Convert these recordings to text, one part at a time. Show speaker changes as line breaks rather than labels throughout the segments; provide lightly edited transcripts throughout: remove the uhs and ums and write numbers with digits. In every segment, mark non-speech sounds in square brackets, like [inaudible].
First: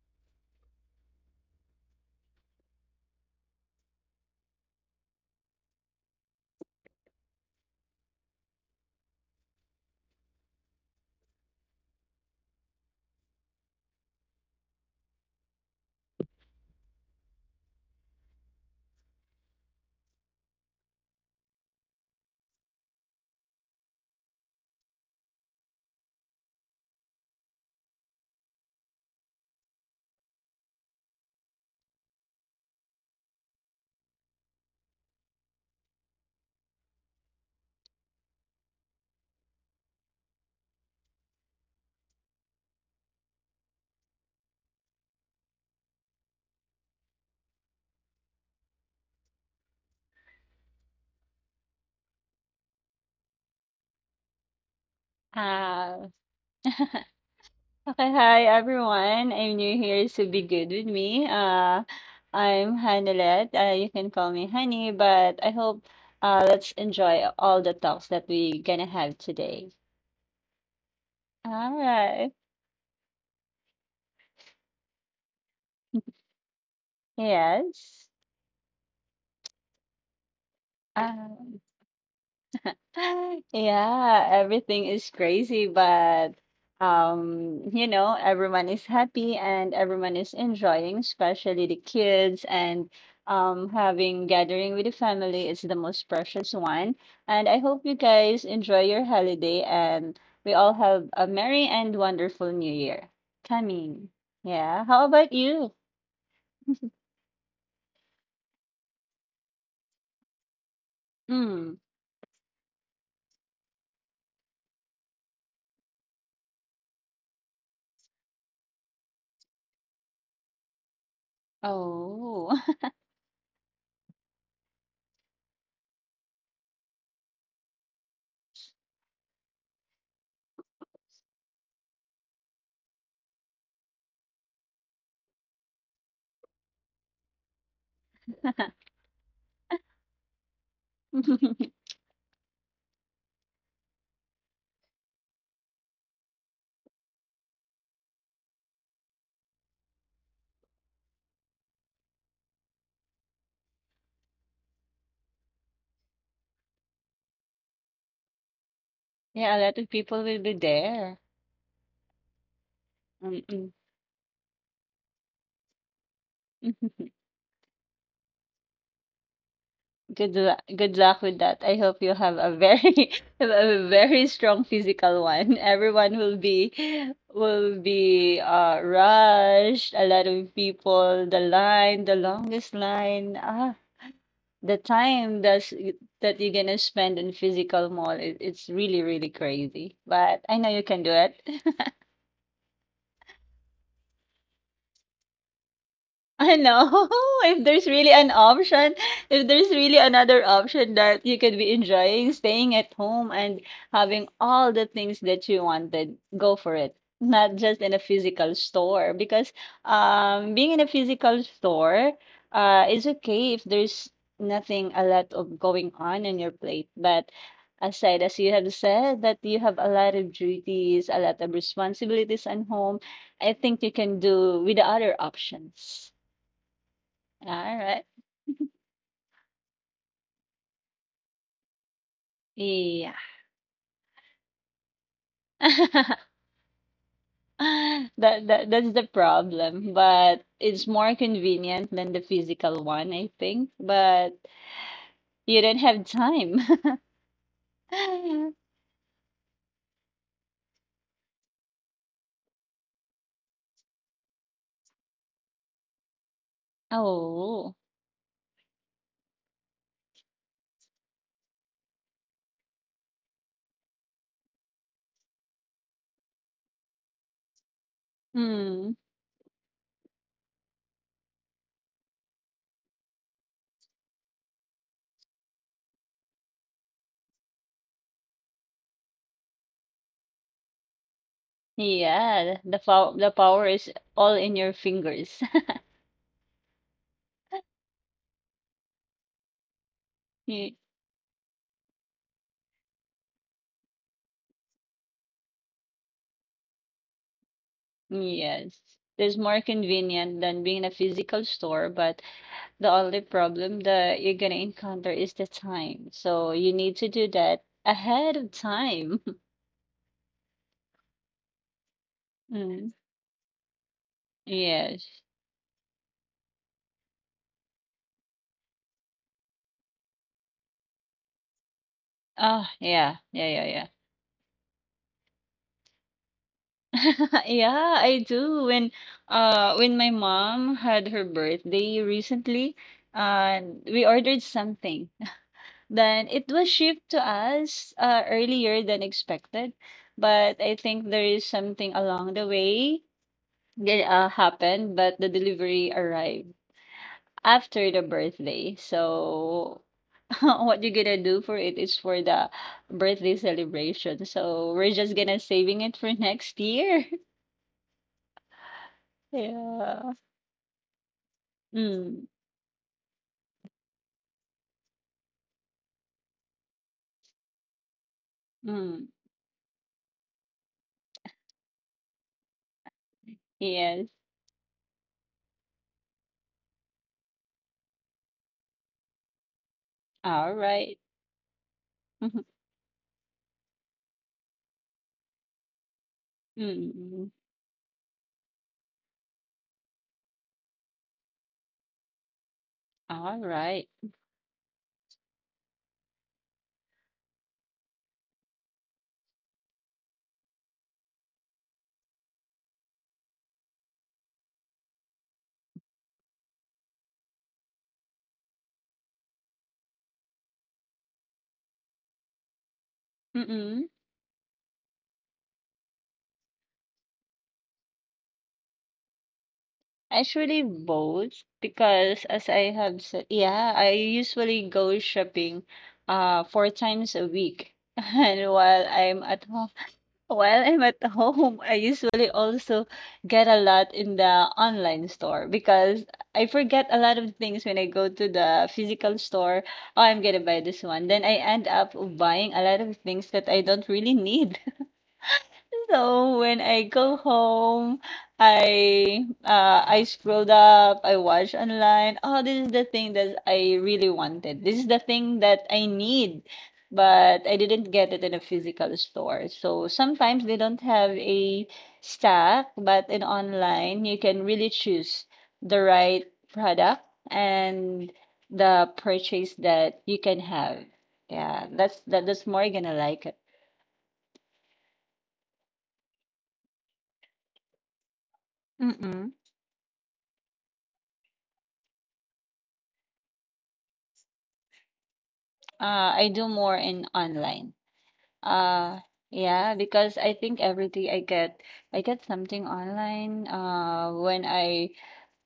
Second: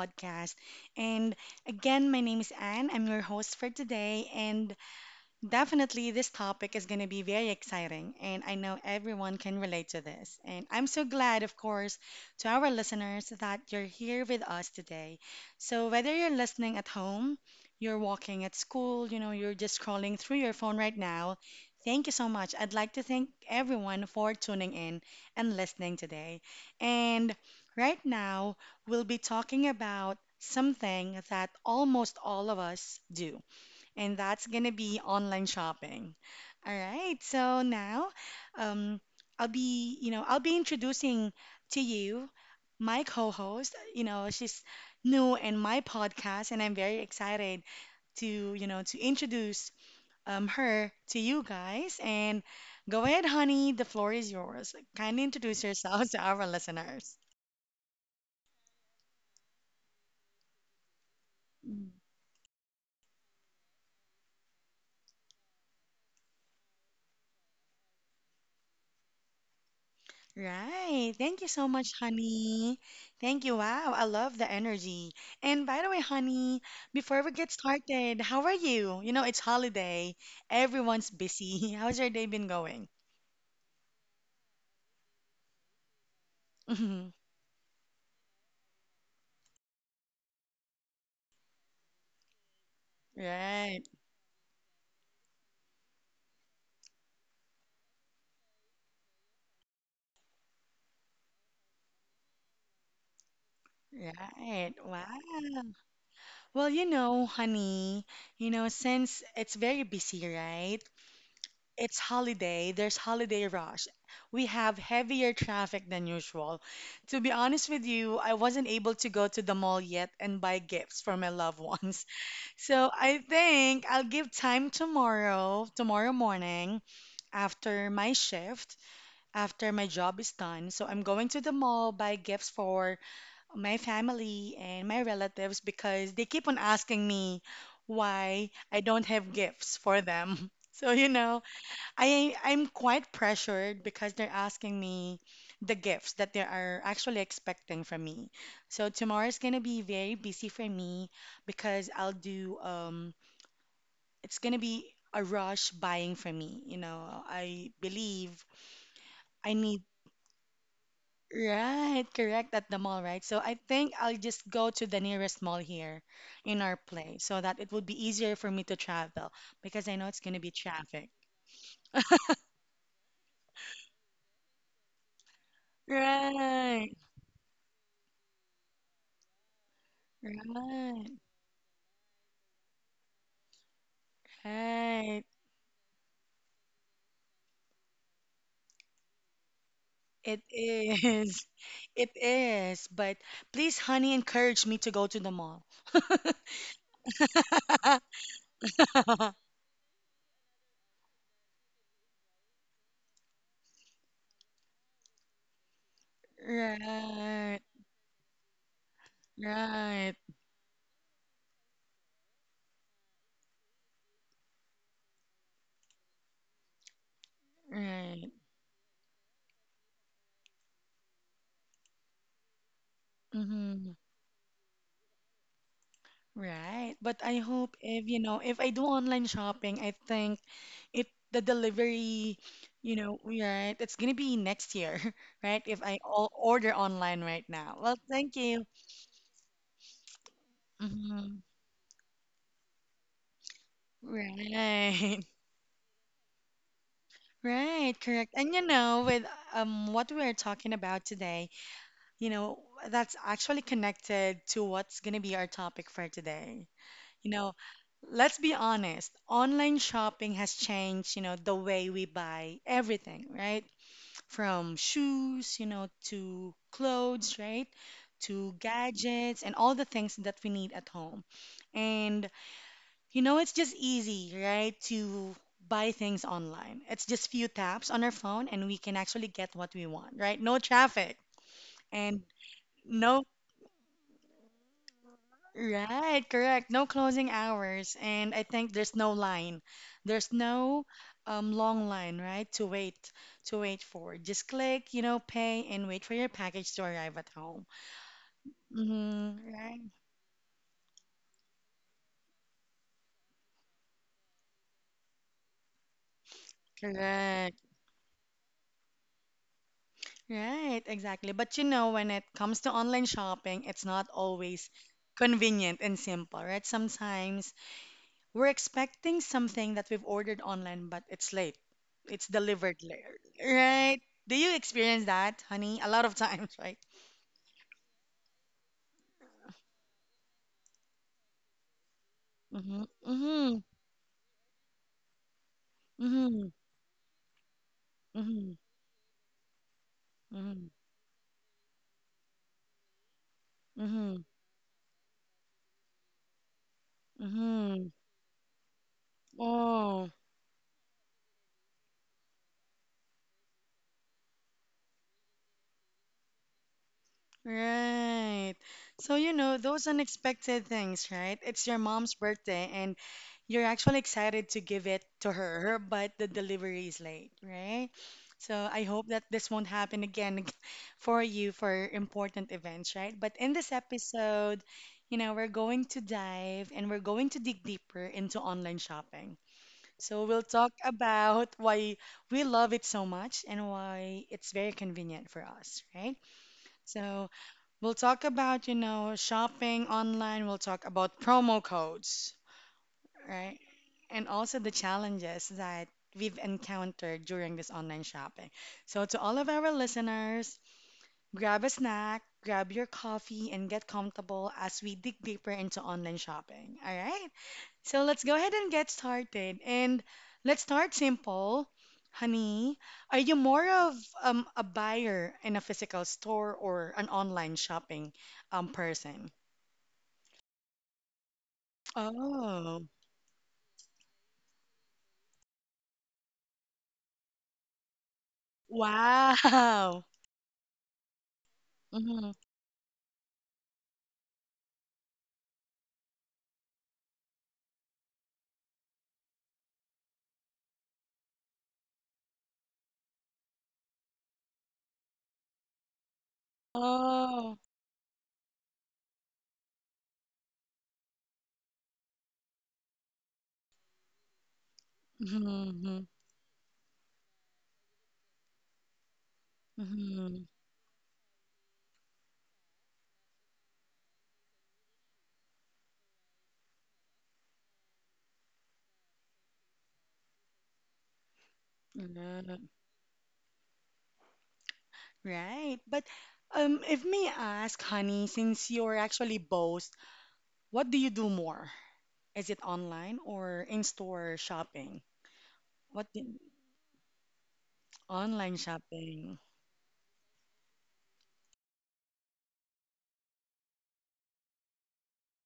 podcast. And again, my name is Anne. I'm your host for today, and definitely, this topic is going to be very exciting, and I know everyone can relate to this. And I'm so glad, of course, to our listeners that you're here with us today. So, whether you're listening at home, you're walking at school, you're just scrolling through your phone right now, thank you so much. I'd like to thank everyone for tuning in and listening today. And right now, we'll be talking about something that almost all of us do, and that's gonna be online shopping. All right, so now um, I'll be, I'll be introducing to you my co-host. You know, she's new in my podcast, and I'm very excited to, to introduce her to you guys. And go ahead, honey, the floor is yours. Kindly introduce
Ah,
yourselves [laughs] to our
[laughs]
listeners.
okay, hi everyone. I'm new here, so be good with me. I'm Hanelet. You can call me Honey, but I hope let's enjoy all the talks that we gonna have today.
Right. Thank you so
All
much,
right.
honey. Thank you. Wow, I love the energy. And by the way,
[laughs]
honey, before we get
Yes.
started, how are you? You know, it's holiday. Everyone's
Uh,
busy. [laughs] How's your day been going?
[laughs] Yeah, everything is crazy, but
[laughs]
you know, everyone is happy and everyone is enjoying, especially the kids and
Right.
having gathering with the family is the most precious one. And I hope you guys enjoy your holiday and we all have a merry and wonderful new year coming.
Right.
Yeah, how
Wow.
about you?
Well, you know, honey, you know, since it's very busy, right?
Mm.
It's holiday, there's holiday rush. We have heavier traffic than usual. To be honest with you, I wasn't able to go to the mall yet and buy gifts for my loved ones.
Oh.
[laughs] So I think I'll give time tomorrow, tomorrow morning after my shift, after my job is done. So I'm going to the mall, buy gifts for my family and my relatives because they keep on asking me why I don't have gifts for them. [laughs] So, you know,
[laughs]
I'm quite pressured because they're asking me the gifts that they are actually expecting from me. So tomorrow is gonna be very busy for me because I'll do it's gonna be a rush buying for me. You know, I believe
Yeah, a
I
lot of
need
people will be there.
right, correct at the mall, right? So I
Mm-mm.
think I'll just go to the nearest mall here in our
[laughs]
place so that it would be easier for me to travel because I know it's
Good
gonna be
luck good luck
traffic.
with that. I hope you have a very [laughs] a very strong physical one. Everyone will be
Right,
will be rushed. A lot of
right.
people, the line, the longest line. Ah, the
Right.
time that's that you're gonna spend in physical mall, it's really, really crazy. But
It
I know you can do it.
is. [laughs] It is. But please, honey, encourage me to go to the mall.
I know. [laughs] If there's really an
[laughs]
option, if there's really another option that you could be enjoying, staying at home and having all the things that you wanted, go for it. Not
Right,
just in a physical store, because
right,
being in a physical store is okay if there's nothing a lot of going on in your plate. But aside, as
right.
you have said, that you have a lot of duties, a lot of responsibilities at home, I think you
Hmm.
can do with the other options.
Right. But I hope
Alright.
if, you know, if I do online shopping, I think it the delivery, you
Yeah.
know, right, it's gonna be next year, [laughs] right? If I
[laughs]
all order online right now. Well, thank
That that
you.
that's the problem, but it's more
Hmm.
convenient than the physical one, I think, but
Right.
you don't have time.
Right, correct. And
[laughs]
you know, with what we're talking about today, you know, that's actually connected to what's going to be our topic for today. You know,
Oh.
let's be honest, online shopping has changed, you know, the way we buy everything, right? From shoes, you know, to clothes, right? To
hmm.
gadgets and all the things that we need at home. And you know, it's just easy, right, to buy things online. It's just few taps on our phone and we can actually get what we want, right? No traffic, and
Yeah,
no,
the power is all in your fingers.
right, correct. No closing hours, and I think there's no line. There's
[laughs] Ye
no long line, right, to wait for. Just click, you know, pay and wait for your package to arrive at home.
yes. It's
Mm-hmm,
more
right.
convenient than being in a physical store, but the only problem that you're gonna encounter is the time. So you need to do
Correct.
that ahead of time. [laughs]
Right, exactly. But you know, when it comes to
Mm,
online shopping, it's not always
yes.
convenient and simple, right? Sometimes we're expecting something that we've ordered online, but it's late. It's
Ah.
delivered late,
yeah. Yeah, yeah, yeah.
right? Do you experience that, honey? A lot of [laughs] times, right?
[laughs] Yeah, I do. When my mom had her birthday recently,
Mm-hmm. Mm-hmm.
uh we ordered something. Then it
Mm-hmm.
was shipped to us
Mm-hmm.
earlier than expected, but
Mm-hmm.
I think there is something along the way that
Mm-hmm.
happened, but the delivery arrived
Mm-hmm.
after the birthday. So
Oh.
[laughs] what you're gonna do for it is for the birthday celebration. So we're just gonna saving it for next year.
Right. So,
[laughs]
you know, those
yeah.
unexpected things, right? It's your mom's
Mm.
birthday and you're actually excited to give it to her, but the delivery is late, right? So, I
Mm.
hope that this won't happen again [laughs] for you for important events, right? But in this
Yes.
episode, you know, we're going to dive and we're going to dig deeper into online shopping. So, we'll
All
talk
right.
about why we
[laughs]
love it so much and why it's very convenient for us, right?
Mm.
So, we'll talk about, you know, shopping online. We'll talk about promo codes,
All
right?
right.
And also the challenges that we've encountered during this online shopping. So, to all of our listeners, grab a snack, grab your coffee, and get comfortable as we dig deeper into online shopping. All right? So let's go ahead and get started. And let's start simple. Honey, are you more
Mm-mm.
of a buyer in a physical store or an online shopping person?
Actually, both because as I
Oh,
have said, yeah, I usually go shopping four times a week. [laughs] And while I'm at home,
wow.
While I'm at home, I
[laughs]
usually
Hmm.
also get a lot in the online store because I forget a lot of things when I go to the physical store. Oh, I'm gonna buy this one. Then I end up buying a lot of things that I don't really need. So when I go
Oh,
home, I scrolled up, I watched online. Oh, this is the thing that I really wanted. This is the thing that I
hmm.
need, but I didn't get it in a physical store. So
Hmm.
sometimes they don't have a stack, but in online you can really choose the right product and the purchase that you can have. Yeah, that's more gonna like it.
Right. But if may ask, honey, since you're
Mm-mm.
actually both, what do you do more? Is it online or in-store shopping? What do,
I do more in online.
online
Uh,
shopping.
yeah, because I think every day I get something online. Uh, when I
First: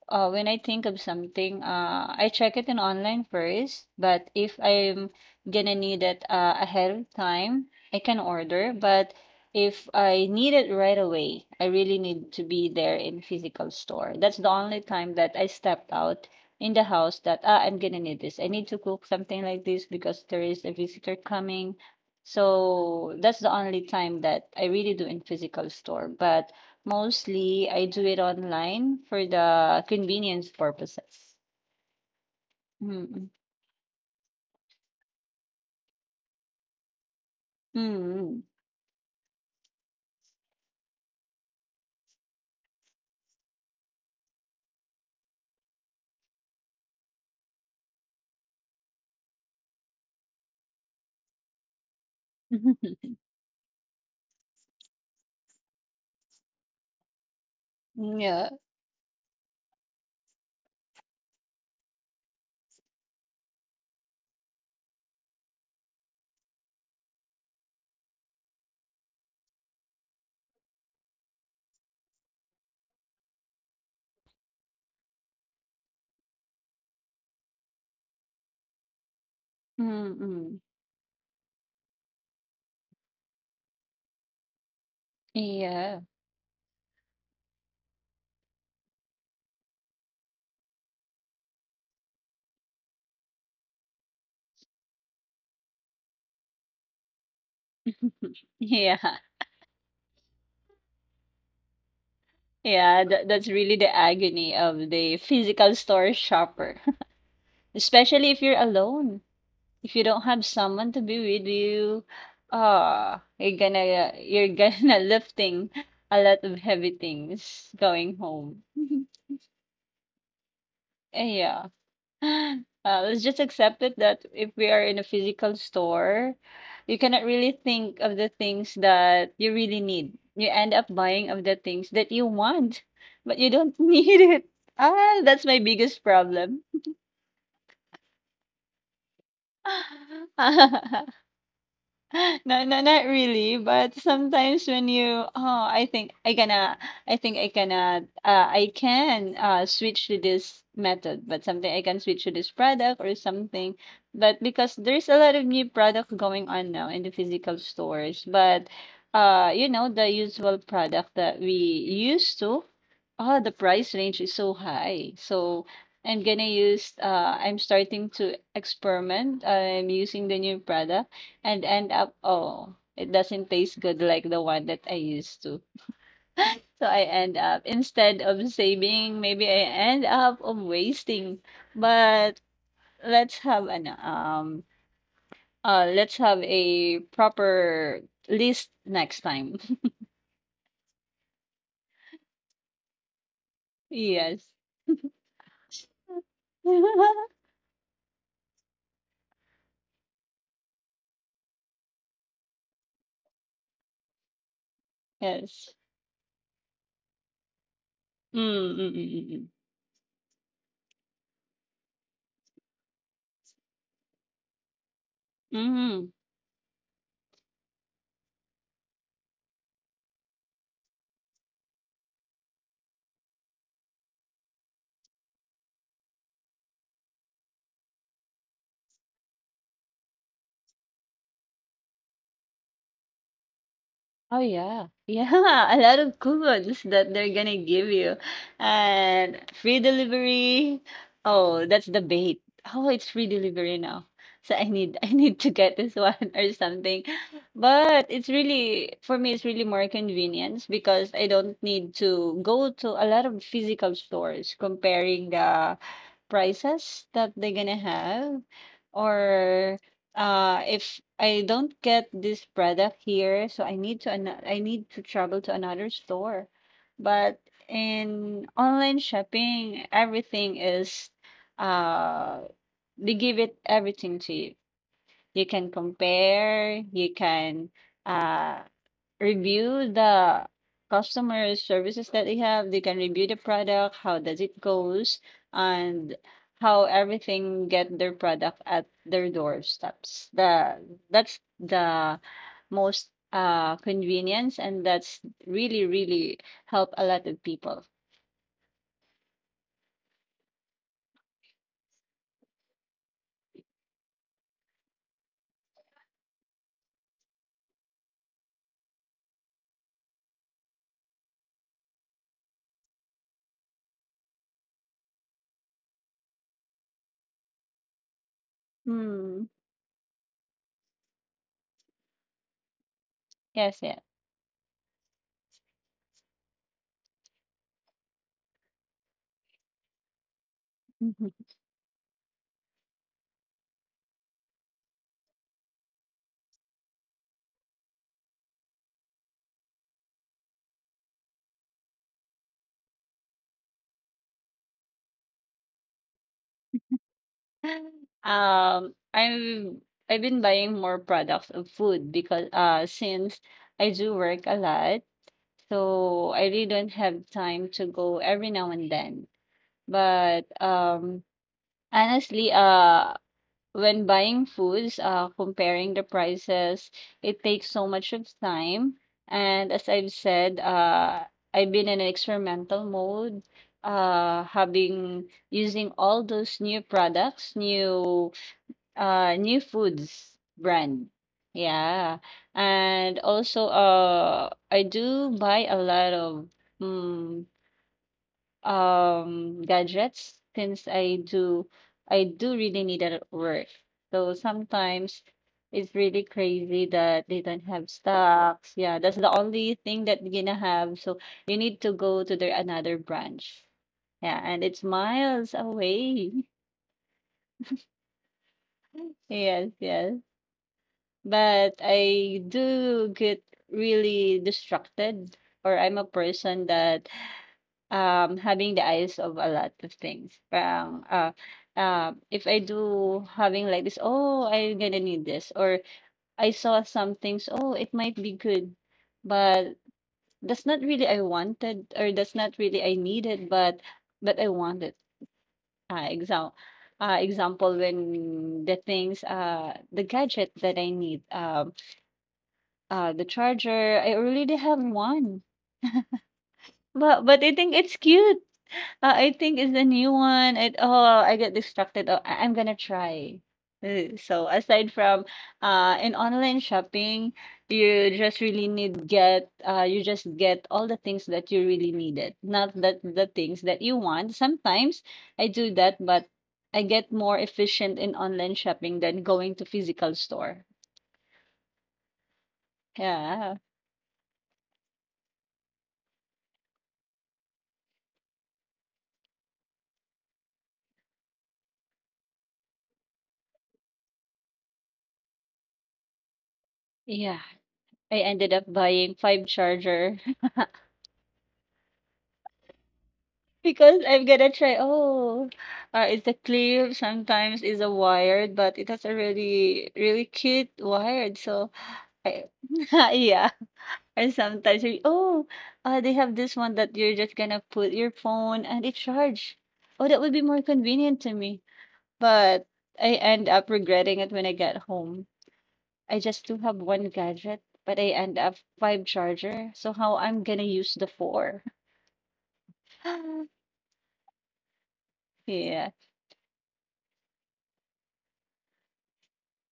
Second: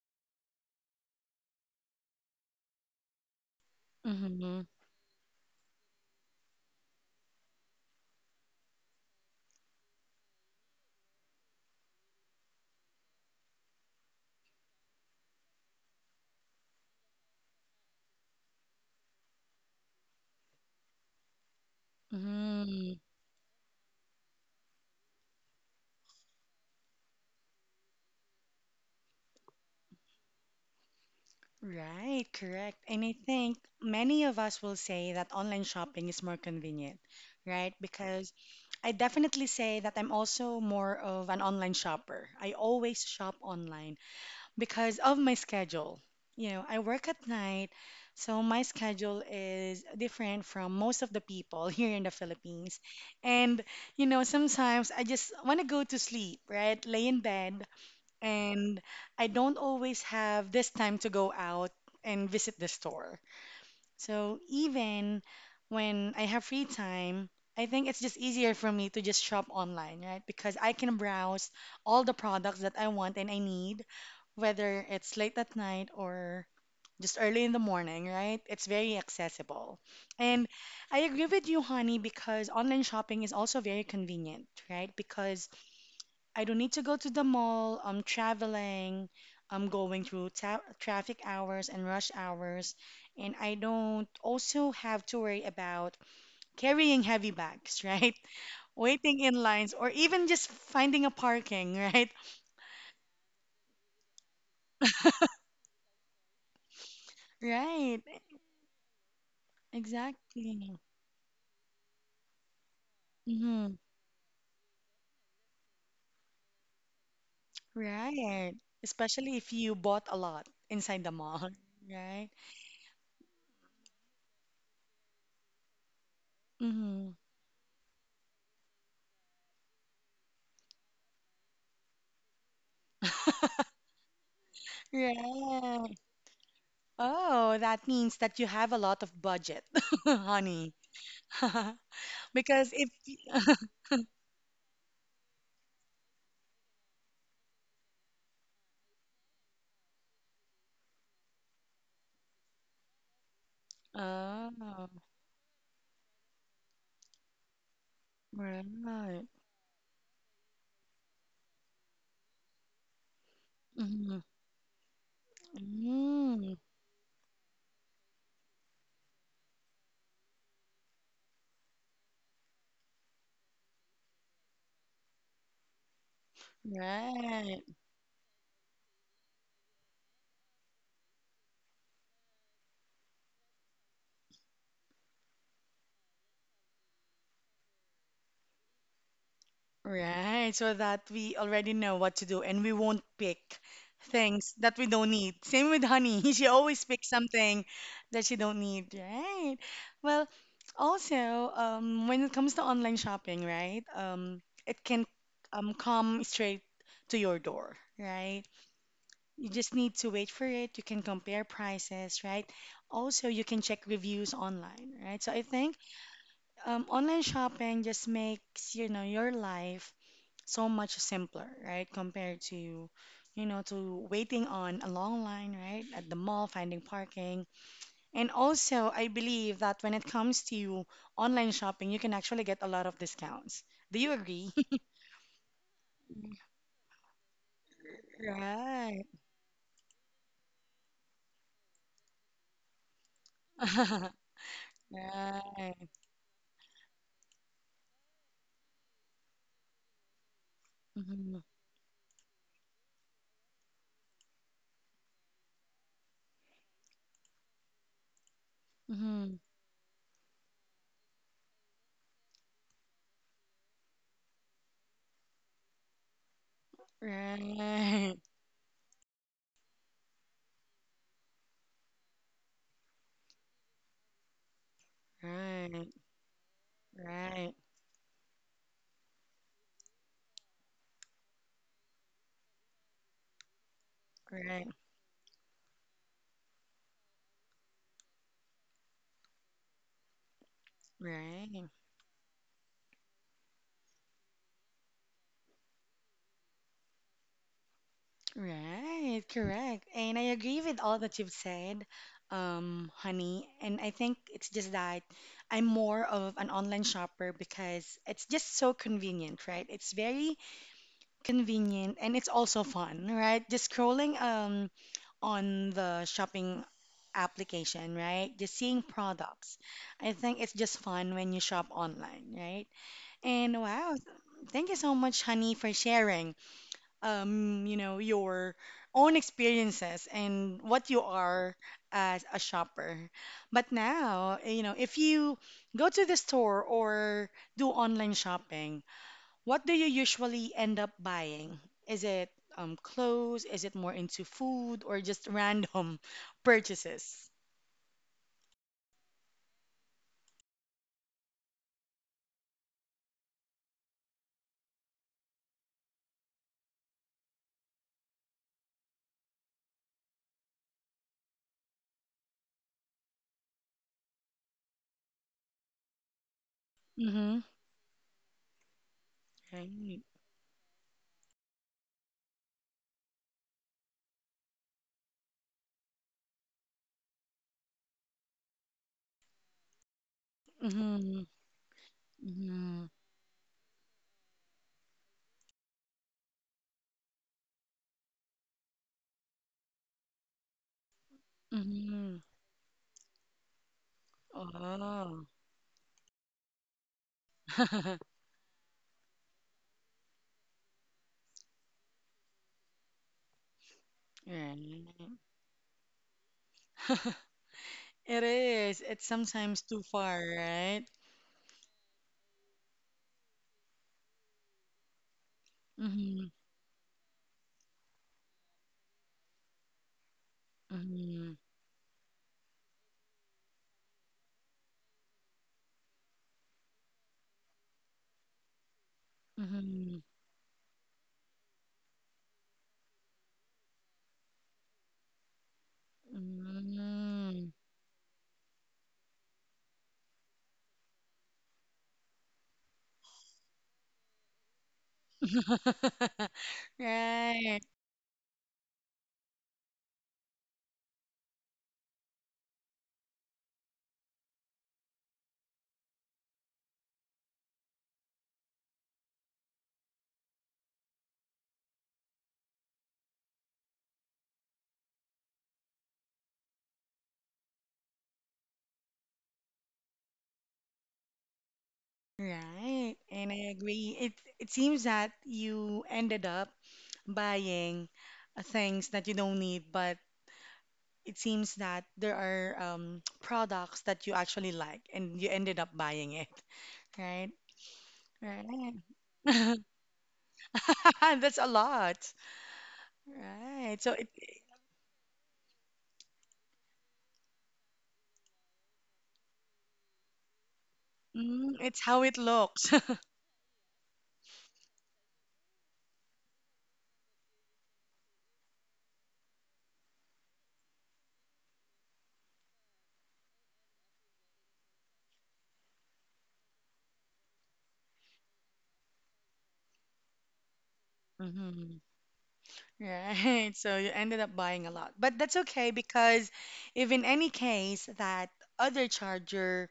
uh, when I think of something, I check it in online first. But if
Mm-hmm.
I'm gonna need it ahead of time, I can order. But if I need it right away, I really need to be there in physical store. That's the only time that I stepped out in the house that ah, I'm gonna need this. I need to cook something like this because there is a visitor coming.
Mm-hmm.
So that's the only time that I really do in physical store. But mostly, I do it online for the convenience purposes.
Right, correct. And I
Mm,
think many of us will say that online shopping is more convenient, right? Because
mm.
I definitely say that I'm also more of an online shopper. I always shop online because of my schedule. You know, I work at night, so my schedule is different from most of the people [laughs] here in the Philippines.
[laughs]
And, you know, sometimes I just want to go to sleep, right? Lay in bed
Yeah.
and I don't always have this time to go out and visit the store. So even when I have free time, I think it's just easier for me to just shop online, right? Because I can browse all the products that I want and I need, whether it's late at night or just early in the morning, right? It's very accessible. And
Mm-mm.
I agree with you, honey, because online shopping is also very convenient, right? Because
Yeah.
I don't need to go to the mall. I'm traveling. I'm going through ta traffic hours and rush hours. And I don't also have to worry about carrying heavy bags, [laughs] right?
[laughs] Yeah.
Waiting in lines or even just finding a parking, [laughs] right?
Yeah, that's really the agony of the physical store shopper. [laughs]
Right,
Especially if you're alone. If you don't have
exactly.
someone to be with you, ah,
Hmm.
you're gonna [laughs] lifting a lot of heavy things going
Right.
home. [laughs]
Especially if you bought a lot inside the mall,
Yeah.
[laughs] right?
[laughs] Let's just accept it that if we are in a physical store, you
Hmm.
cannot really think of the things that you really need. You end up buying of the things that you want, but you don't [laughs] need it. Ah, that's my
Right.
biggest problem.
Oh, that means that you have a lot of budget, [laughs] honey.
[laughs]
[laughs]
[laughs] No,
Because
no,
if
not really.
[laughs]
But sometimes when you, oh, I think I gonna, I think I gonna, I can switch to this method, but something I can switch to this product or something. But because
Oh,
there's a lot of new products going on now in the physical stores, but
right.
you know, the usual product that we used to, oh, the price range
Mhm.
is so high. So
Mm,
I'm starting to experiment. I'm using the new product and end up, oh, it doesn't taste good like the one that I used to. So I end up,
right.
instead of saving, maybe I end up of wasting. But let's have an um let's have a proper list next time.
Right. So that we already know what to do and we won't pick
[laughs] yes.
things that we don't need. Same with honey. [laughs] She always picks
[laughs]
something that she don't need, right? Well, also, when it comes to online shopping, right? It can
yes.
come straight to your door,
Mm,
right?
mm, mm, mm, mm.
You just need to wait for it. You can compare prices, right? Also, you can check reviews online, right? So I think
Mm.
online shopping just makes, you know, your life so much simpler, right? Compared to, you know, to waiting on a long line, right? At the mall, finding parking. And also, I believe that when it comes to online shopping, you can actually get a lot of discounts. Do you
Oh,
agree?
yeah. Yeah, [laughs] a lot of
[laughs]
coupons that they're gonna give you.
Right.
And free delivery. Oh, that's the bait. Oh, it's free delivery now.
[laughs]
So I need [laughs] I need to get
Right.
this [laughs] one or something. But it's really for me it's really more convenience because I
Mm-hmm.
don't need to go to a lot of physical stores comparing the prices that they're gonna have
Mm-hmm.
or if I don't get this product here so I need to I need to travel to another store but
Right,
in online shopping everything is uh they give it everything to you you can
right,
compare you
right,
can uh review the customer services that they have. They can review the product, how does it
right,
goes, and how everything get their product at their doorsteps. The That's
right,
the most convenience and that's really really help a lot of people.
right, correct. And I agree with all that you've said, honey. And I think it's just that I'm more of an online shopper because it's just so convenient, right? It's very convenient and it's also fun, right? Just scrolling on the shopping application, right? Just seeing
Hmm.
products. I think it's just fun when you shop online, right? And
Yes, yeah.
wow, thank you so much, honey, for sharing, you know, your own experiences and what you are as a shopper. But now, eh, you know, if you go to the store or do online shopping, what do you usually end up buying? Is it clothes? Is it more into food or just random [laughs] purchases?
[laughs] I'm I've been buying more products of food because since I do work a lot. So I really don't have time to go every now and then. But honestly, when buying foods, comparing the prices, it
Mm-hmm.
takes so much of time. And as
Right.
I've said, I've been in an experimental mode, having using all those new products, new New Foods brand.
Mm-hmm.
Yeah.
Mm-hmm.
And also, I do buy a lot of mm, gadgets since
Mm-hmm.
I do really need it at work. So sometimes it's really crazy that they don't have
Oh. [laughs]
stocks. Yeah, that's the only thing that you're gonna have. So you need to go to their another branch. Yeah, and it's
Right.
miles away. [laughs]
[laughs] It is. It's sometimes
Yes,
too
yes.
far, right?
But I do get really distracted or I'm a
Mm-hmm.
person that having the eyes of a lot of things. Parang
Mm-hmm.
if I do having like this, oh I'm gonna need this or I saw some things, oh it might be good, but
Mm-hmm.
that's not really I wanted or that's not really I needed, but I wanted. Uh, example, example when the things the gadget that I need the charger, I already have one.
Mm-hmm. [laughs]
But I
Right.
think it's cute. I think it's the new one. It oh, I get distracted. Oh, I'm gonna try. So aside from in online shopping, you just really need get you just get all the things that you really needed, not that the things that you want. Sometimes I do that, but I get more efficient in online shopping than going to physical store.
Right. And I
Yeah.
agree. It seems that you ended up buying things that you don't need, but it seems that there are [tsk] products that you actually like and you ended up buying it. Right?
Yeah. I ended up
Right.
buying 5
[laughs]
charger
That's a lot.
[laughs]
Right. So
because
it
I'm gonna try, oh, it's a clip, sometimes it's a wired, but it has a really, really cute wired.
Mm,
So
it's how it
I,
looks.
[laughs] yeah. And sometimes, oh, they have this one that you're just gonna put your phone and it charge. Oh, that would be more convenient to me. But I end up regretting it when I get home. I just do have one gadget, but I end up five charger. So how I'm gonna use the
[laughs]
four?
Hmm.
[gasps]
Right.
[laughs]
So you ended up buying a lot. But that's okay
Yeah.
because if in any case that other charger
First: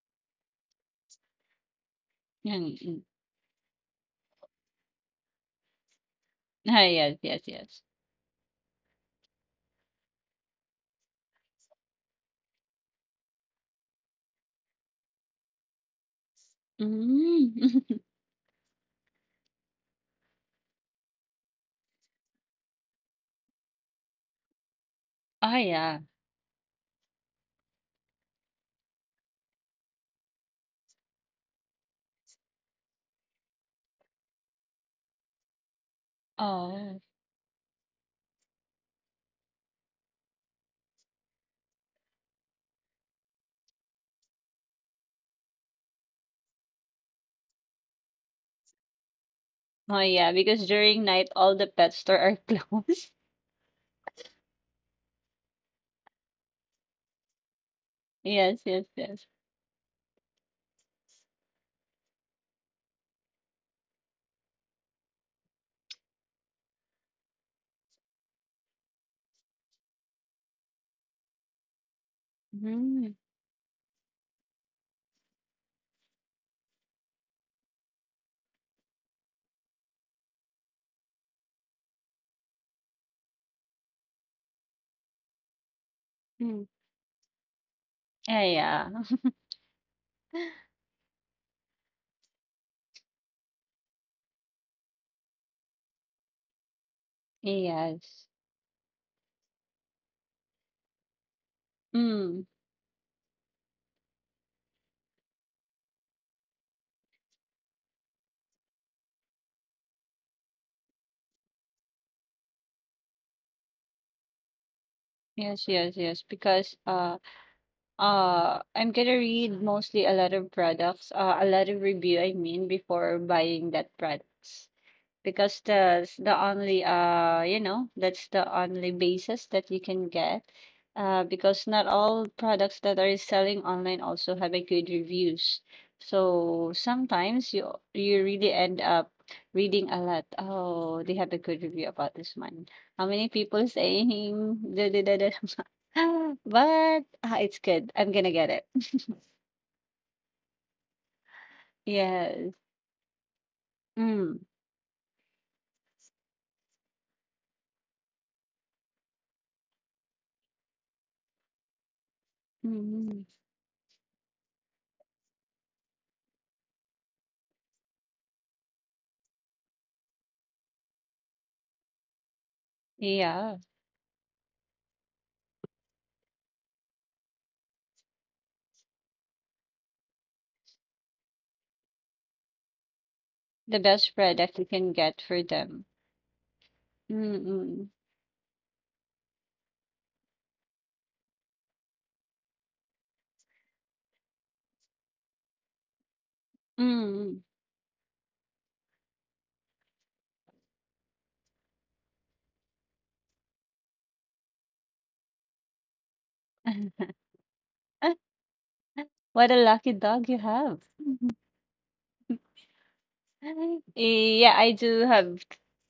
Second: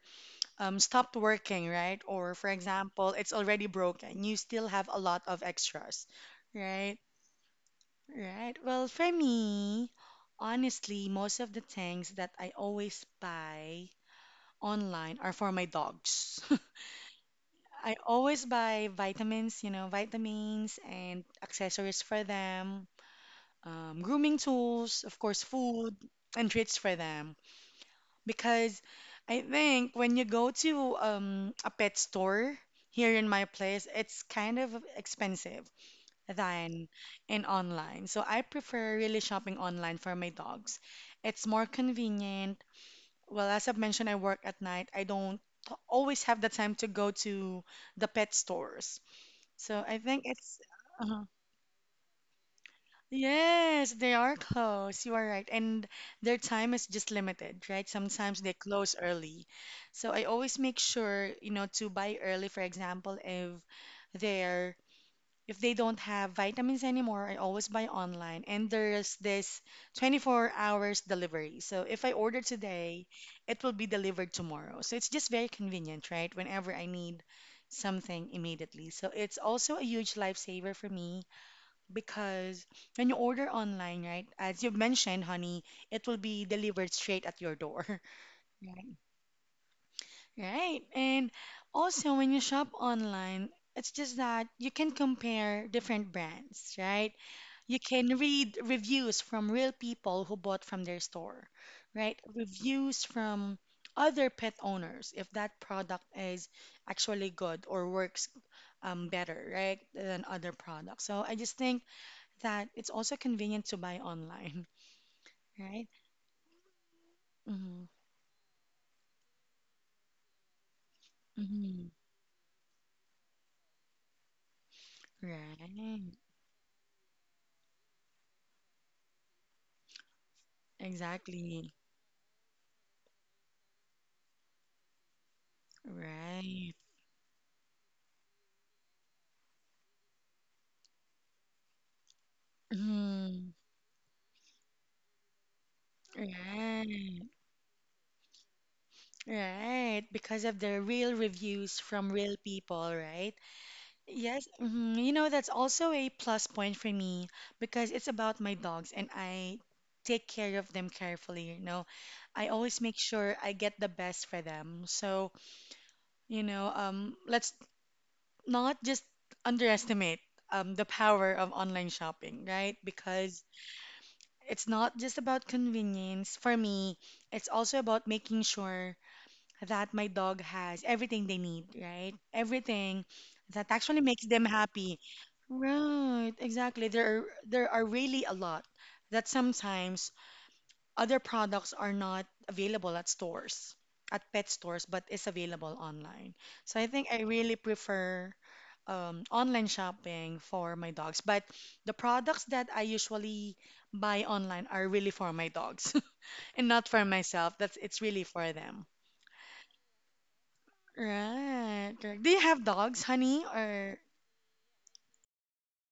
stopped working, right? Or for
Mm, mm.
example, it's already broken, you still have a lot of extras,
Ah,
right?
yes, yes, yes.
Right. Well, for me, honestly, most of the things that I always buy online are for my dogs. [laughs]
Mm.
I
[laughs]
always buy vitamins, you know, vitamins and accessories for them, grooming tools, of course,
Oh,
food
yeah.
and treats for them. Because I think when you go to a pet store here in my place, it's kind of expensive than
Oh.
in online. So I prefer really shopping online for my dogs. It's more convenient. Well, as I've mentioned, I work at night. I don't always have the time to go to the pet stores. So I
Oh,
think
yeah,
it's
because during
uh-huh.
night, all the pet store are [laughs] closed.
Yes, they are closed. You are right. And their time is just limited, right? Sometimes they
Yes, yes,
close
yes.
early. So I always make sure, to buy early. For example, they're if they don't have vitamins anymore, I always buy online. And there's this 24 hours delivery. So if I order today,
Mm.
it will be delivered tomorrow. So it's just very convenient, right? Whenever I need something immediately. So it's also a huge lifesaver for me because when you order online, right, as you mentioned, honey, it will be
Mm.
delivered straight at your door.
Ah,
[laughs]
yeah.
Right. Right. And also, when you shop online, it's just that you can compare different brands, right? You can
Yes.
read reviews from real people who bought from their store, right?
Mm.
Reviews from other pet owners if that product is actually good or works better, right, than other products. So I just think that it's also convenient to buy online, [laughs]
Yes,
right?
yes, yes. Because
Mm-hmm.
I'm gonna read mostly a lot of products, a lot of
Mm-hmm.
review I mean before buying that products. Because that's
Right.
the only that's the only basis that you can get. Because
Exactly.
not all products that are selling online also have a good reviews, so
Right.
sometimes you really end up reading a lot. Oh, they have a good review about this one, how many
Mm,
people saying [laughs] da, da, da, da. [laughs]
right,
But it's good, I'm gonna get it.
right. Because of the real reviews
[laughs]
from real
Yes.
people, right? Yes,
Mm.
mhm. You know, that's also a plus point for me because it's about my dogs and I take care of them carefully, you know. I always make
Hmm.
sure I get the best for them. So, let's not just underestimate the power of online shopping, right? Because
Yeah,
it's not just about convenience. For me, it's also about making sure that my dog has everything they need, right? Everything that
the
actually
best
makes them
product you can
happy.
get for them.
Right, exactly. There are
Mm,
really a lot that sometimes other products are not available at stores, at pet stores, but is available online. So I think I
mm.
really prefer online shopping for my dogs. But the products that I usually buy online are really for my dogs [laughs] and not for myself. That's It's
Ah,
really for them.
what a lucky dog you have. [laughs]
Right, correct. Do you have dogs, honey? Or
Yeah, I do have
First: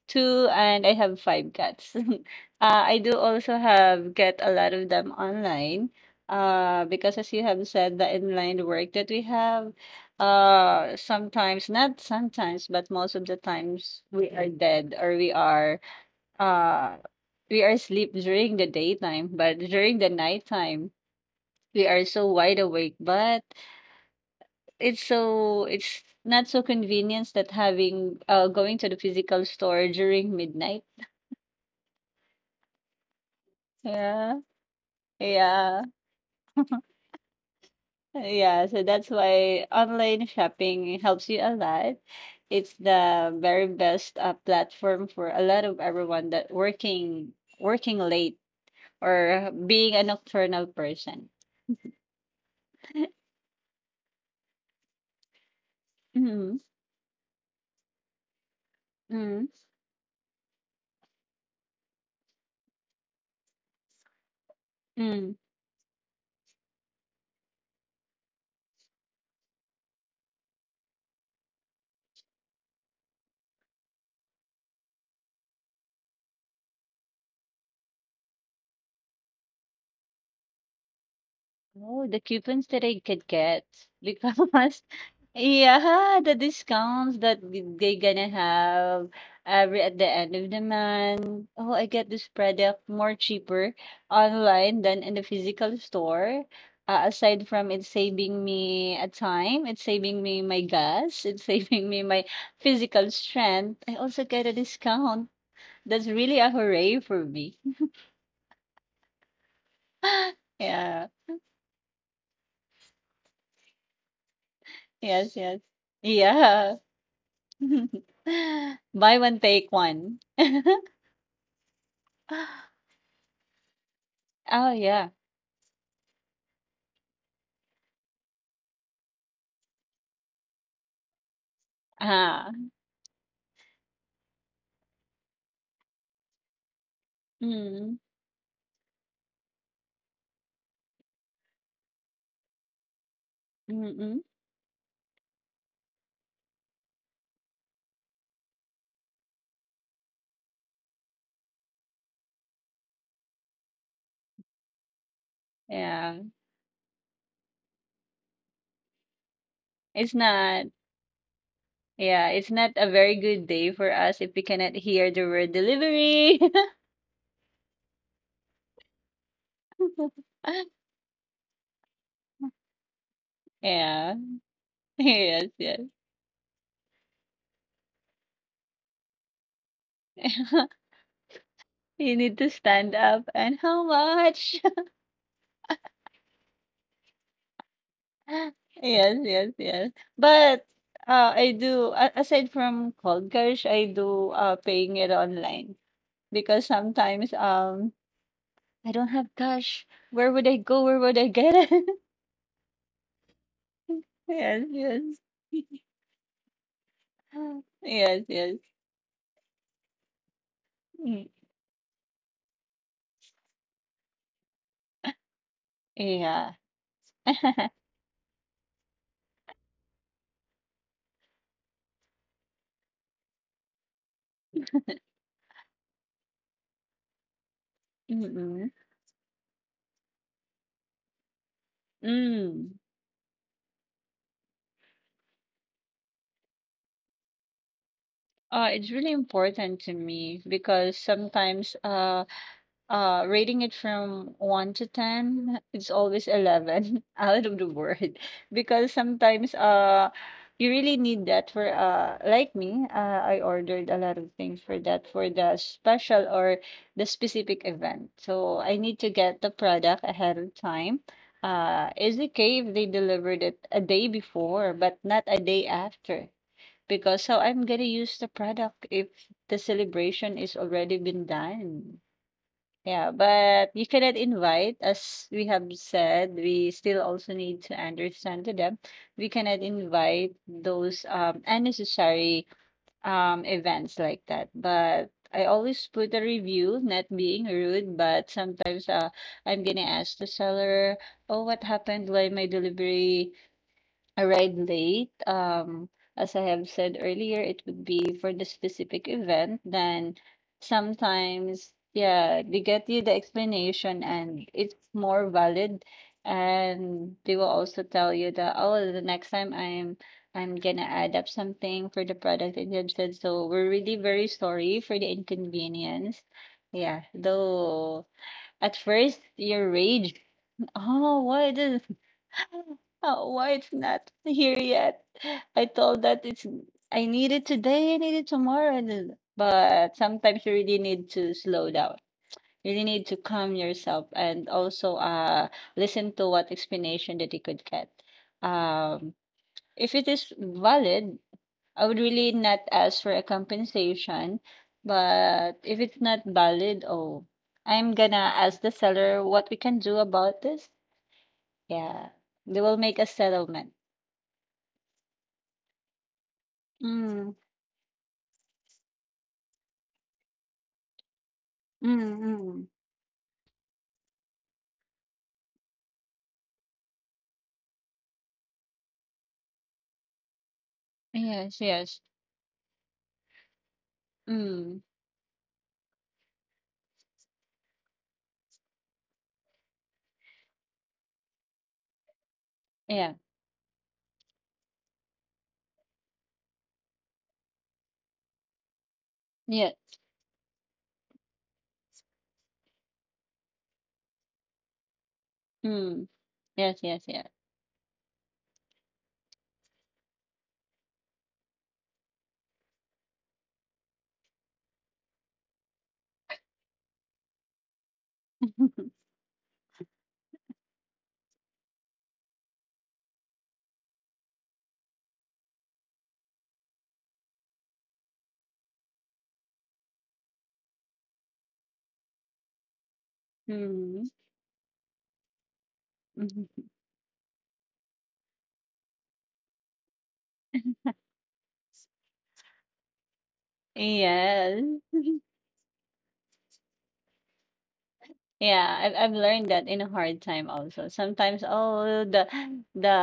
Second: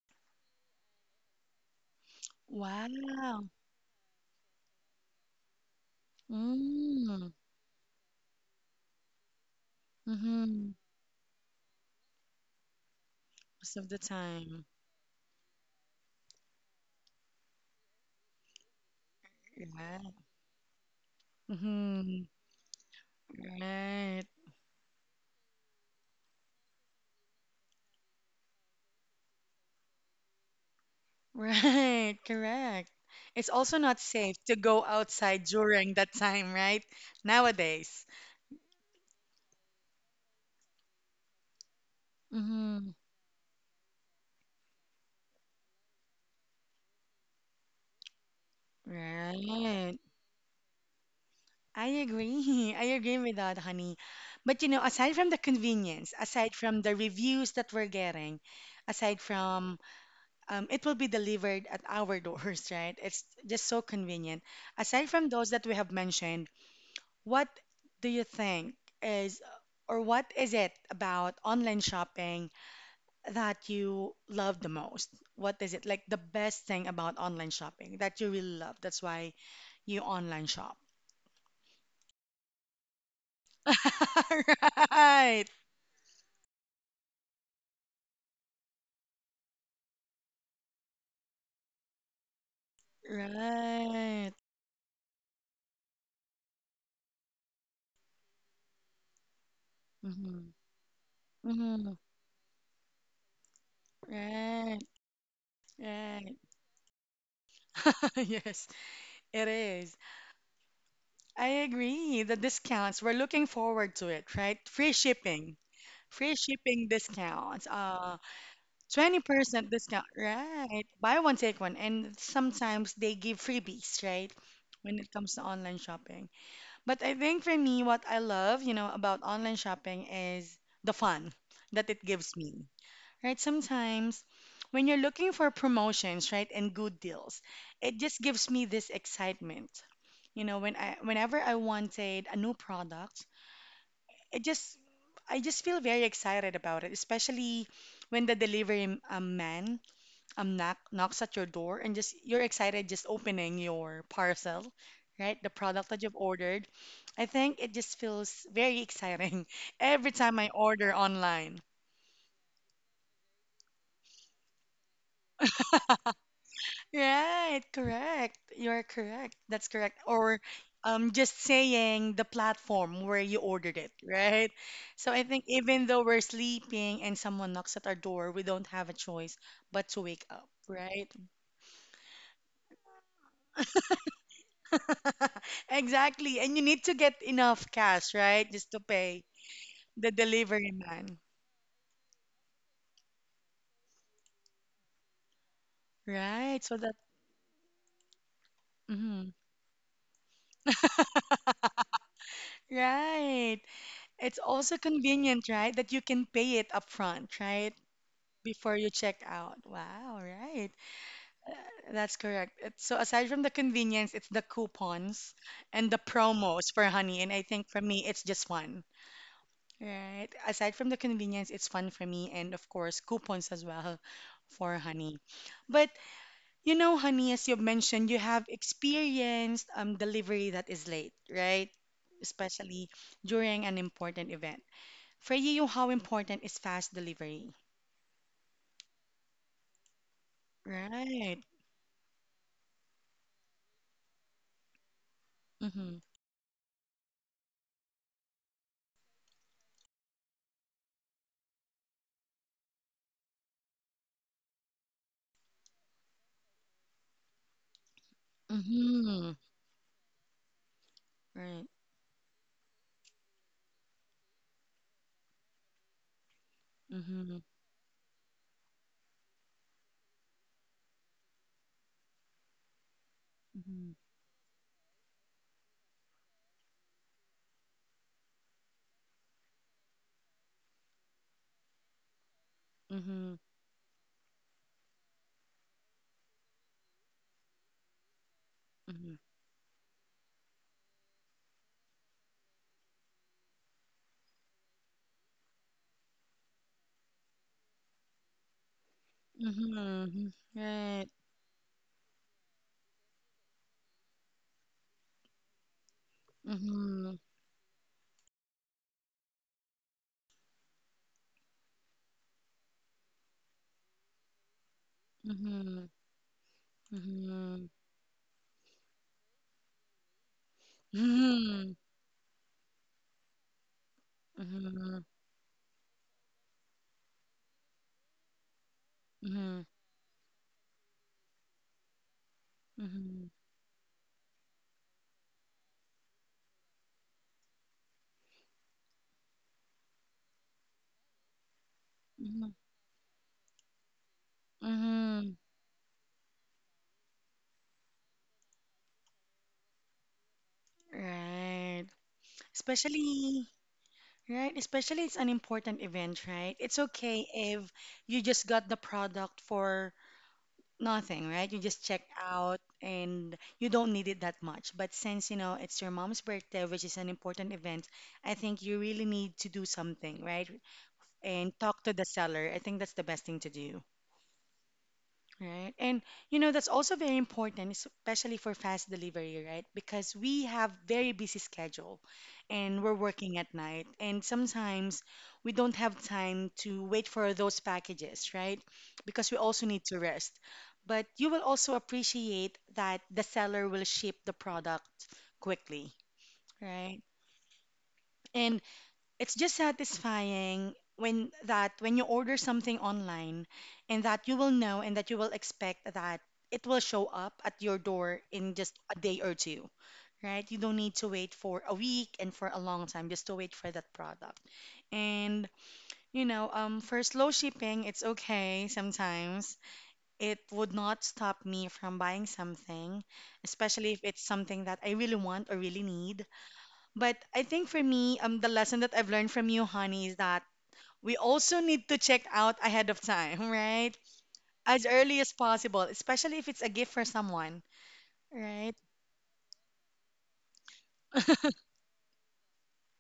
two and I have five cats. [laughs] I do
wow.
also have get a lot of them online. Because as
Mm.
you have said, the inline work that we have,
Mm-hmm.
sometimes, not sometimes, but most of the
Most of the
times we are
time.
dead or uh, we are asleep during the daytime, but during the
Right.
nighttime, we are
Mm-hmm.
so wide awake. But
Right.
it's not so convenient that having going to the physical store during midnight.
Right, correct. It's also not safe
Yeah.
to go outside
Yeah.
during that time, right? Nowadays.
Yeah. So that's why online shopping helps you a lot. It's
Mm-hmm.
the very best platform for a lot of everyone that working late or being
Right.
a nocturnal person.
I agree. [laughs] I agree with that, honey. But you know, aside from the convenience, aside
Mm-hmm.
from the reviews that we're getting, aside
Mm-hmm.
from it will be delivered at our [laughs] doors, right? It's just so convenient. Aside from those that we have mentioned, what do you think is, or what is it about online shopping that you love the most? What is it like the best thing about online shopping that you really love? That's why you online shop.
Oh, the coupons that I could get because
[laughs]
[laughs]
Right.
yeah, the discounts that they gonna have every at the end of the month. Oh, I get this product more cheaper
Right.
online than in the physical store. Aside from it saving me a time, it's saving me
Mm-hmm.
my gas, [laughs] it's saving
Mm-hmm.
me my physical strength. I also get a
Right.
discount. That's
Right.
really a hooray for me.
[laughs] Yes, it is.
[laughs] Yeah.
I agree. The discounts, we're looking forward to it, right? Free
Yes,
shipping.
yes.
Free
Yeah.
shipping discounts.
[laughs] Buy one,
20%
take
discount,
one.
right? Buy one, take one. And
[gasps]
sometimes they give freebies, right?
Oh,
When
yeah.
it comes to online shopping. But I think for me, what I love, you know, about online shopping is the fun that it gives
Ah.
me, right? Sometimes when you're looking for promotions, right, and good deals,
Mm.
it just gives me this excitement. You know, whenever I wanted a new product,
Mm-mm.
it just I just feel very excited about it, especially when the delivery man knocks at your door and just you're excited just opening your parcel, right? The product that
Yeah.
you've ordered. I think it just feels very exciting [laughs]
It's
every time I
not
order online.
Yeah, it's not a very good day for us if we cannot hear the word delivery.
Right, correct. You're correct. That's correct. Or
[laughs]
just saying the platform where you ordered it,
Yeah.
right?
[laughs]
So I
Yes,
think
yes.
even though we're sleeping and someone knocks at our door, we don't have a choice but to wake up,
[laughs]
right?
You need to stand up and how much?
[laughs] Exactly. And you need to get enough cash, right?
[laughs]
Just to
Yes,
pay
yes, yes.
the
But
delivery man.
I do aside from cold cash, I do paying it online because
Right. So that,
sometimes I don't have
mhm.
cash. Where would I go? Where would I get it?
Right.
[laughs]
It's
Yes,
also
yes.
convenient, right? That you can pay it upfront,
[laughs]
right?
Yes, yes.
Before you check out. Wow, right.
Mm.
That's correct. So aside from the convenience, it's the coupons and the
Yeah.
promos for Honey. And I think
[laughs]
for me, it's just fun. Right. Aside from the convenience, it's fun for me. And of course, coupons as well [laughs] for Honey. But you know, honey, as you mentioned, you have
Mm-mm.
experienced delivery that is late, right?
Mm.
Especially during an important event. For you, how important is fast delivery?
It's really important to me because
Right.
sometimes. Rating it from 1 to 10, it's
Mm-hmm.
always 11 [laughs] out of the board. [laughs] Because sometimes you really need that for like me. I ordered a lot of things for that, for the special or the specific event. So I need to
Mm-hmm.
get the product ahead of time.
Right.
It's okay if they delivered it a day before, but not a day after, because so
Mm-hmm.
I'm gonna use the product if the celebration is already been done. Yeah, but you cannot invite, as we have said, we still also need to understand to them. We cannot invite those unnecessary
Mm-hmm.
events like that. But I always put a review, not being rude, but sometimes,
Mm-hmm.
I'm gonna ask the seller, "Oh, what happened? Why my delivery arrived late, as I have said earlier, it would be for the specific event." Then
Mm-hmm. Right.
sometimes, yeah, they get you the explanation and it's more valid. And
Mm-hmm.
they will also tell you that, oh, the next time I'm gonna add up something for the product that you have said. So we're really very sorry for the
Mm-hmm.
inconvenience. Yeah,
Mm-hmm. Mm-hmm.
though at first you rage. [laughs] Oh, what
Mm-hmm.
is— Oh, why it's not here yet? I thought that it's I need it today, I need it tomorrow. And then— but sometimes you really need to slow down. You really need to
Mm-hmm.
calm yourself and also listen to what explanation that you could get. Um, if it is valid, I would really
Mm-hmm.
not ask for a compensation.
Mm-hmm.
But if it's not valid, oh, I'm gonna ask the seller what we can do about this.
Right.
Yeah, they will make a
Especially
settlement.
right, especially it's an important event, right? It's okay
Mm,
if you just got the product for nothing, right? You just check
mm,
out
mm.
and you don't need it that much. But since, you know, it's your mom's birthday, which is an important event, I think you really need to do something, right? And
Yes,
talk to
yes.
the seller. I think that's the best thing to do.
Mm,
Right. And you know, that's also very important, especially for fast delivery, right? Because we have very busy schedule and we're
yeah,
working at night and sometimes we don't have time to wait for those packages, right? Because we also need
yes.
to rest. But you will also appreciate that the seller will ship the product quickly,
Mm, yes, yes,
right?
yes.
And it's just satisfying when that when you order something online and that you will know and that you will expect that it will show up at your door in just a
[laughs]
day or two, right? You don't need to wait for a week and for a long time just to wait for that product. And you know, for slow shipping, it's okay sometimes. It would not stop me from buying something, especially if
Mm,
it's something that I really want or really need.
mhm.
But I think for me, the lesson that I've learned from you, honey, is that we also need to check out ahead of time, [laughs] right?
Yes.
As early as possible, especially if it's a gift for someone,
Yeah,
right?
I've learned that in a hard time also. Sometimes, oh, the [gasps] the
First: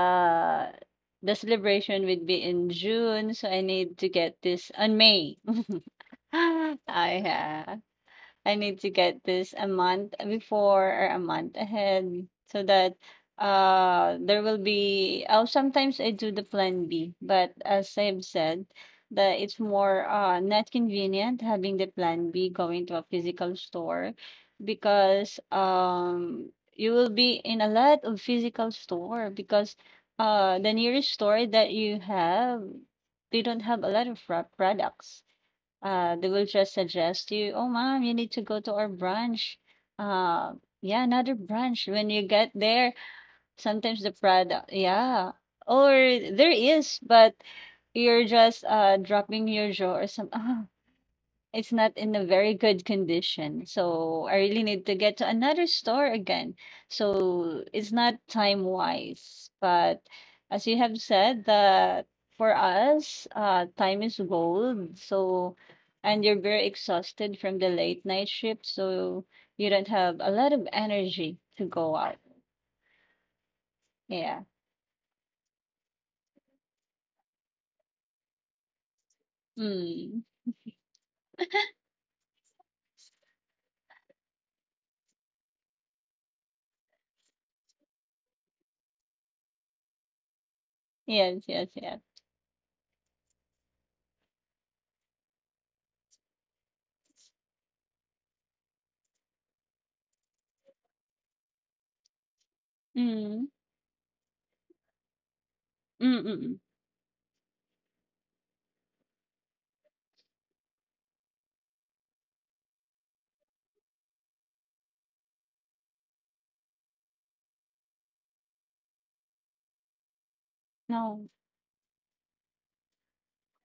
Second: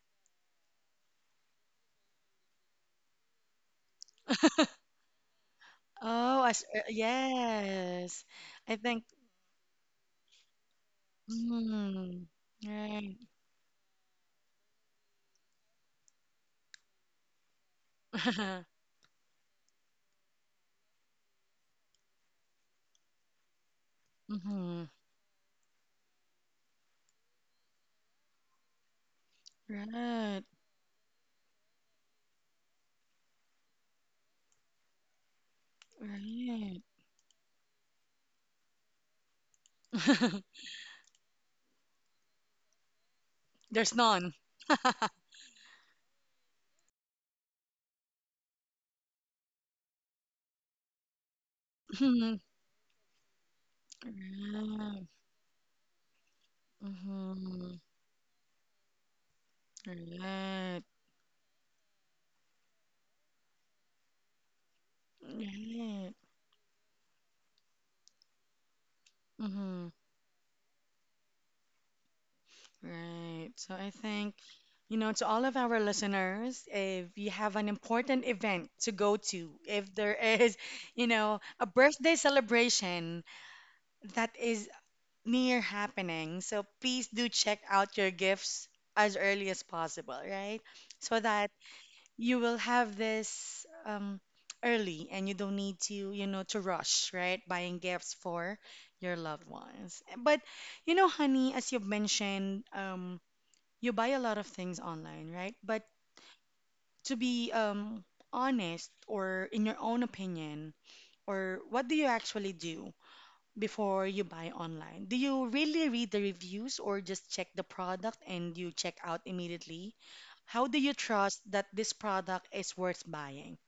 the celebration would be in June, so I need to get this on May. [laughs]
Oh,
I
yes.
I
I
need to
think,
get this a month before or a month ahead,
mm,
so that
right.
there will be— oh, sometimes I do the plan B, but as I've said,
[laughs]
that it's more not convenient having the plan B going to a physical store,
hmm
because you will be in a lot of physical store, because
Right,
the nearest store that you have, they don't have a lot of products. They will just
right.
suggest you, oh, mom, you need to go to our branch. Uh,
[laughs]
yeah, another branch. When you get there,
There's
sometimes the
none.
product, yeah. Or there is, but you're just dropping your jaw or some. [laughs] It's not in a
Mhm.
very good condition. So I really need to
Right.
get to another store again. So
hmm
it's not time wise. But as you
Right.
have said, that for us, time is gold. So,
Right.
and you're very exhausted from the late night shift. So you
hmm
don't have a lot of energy to go out.
Right. So I think,
Yeah.
you know, to all of our listeners, if you have an important event to go to, if there
Mm.
is, you know, a birthday celebration that is near happening, so please do check out your gifts as early as possible, right? So
Yes,
that
yes, yes.
you will have this early and you don't need to, you know, to rush, right? Buying gifts for your loved ones. But, you know, honey, as you've mentioned,
Mm.
you buy a lot of things online, right? But
Mm-mm.
to be honest, or in your own opinion, or what do you actually do before you buy online? Do you really read the reviews or just check the product and you check out immediately? How do you
No.
trust that this product is worth buying?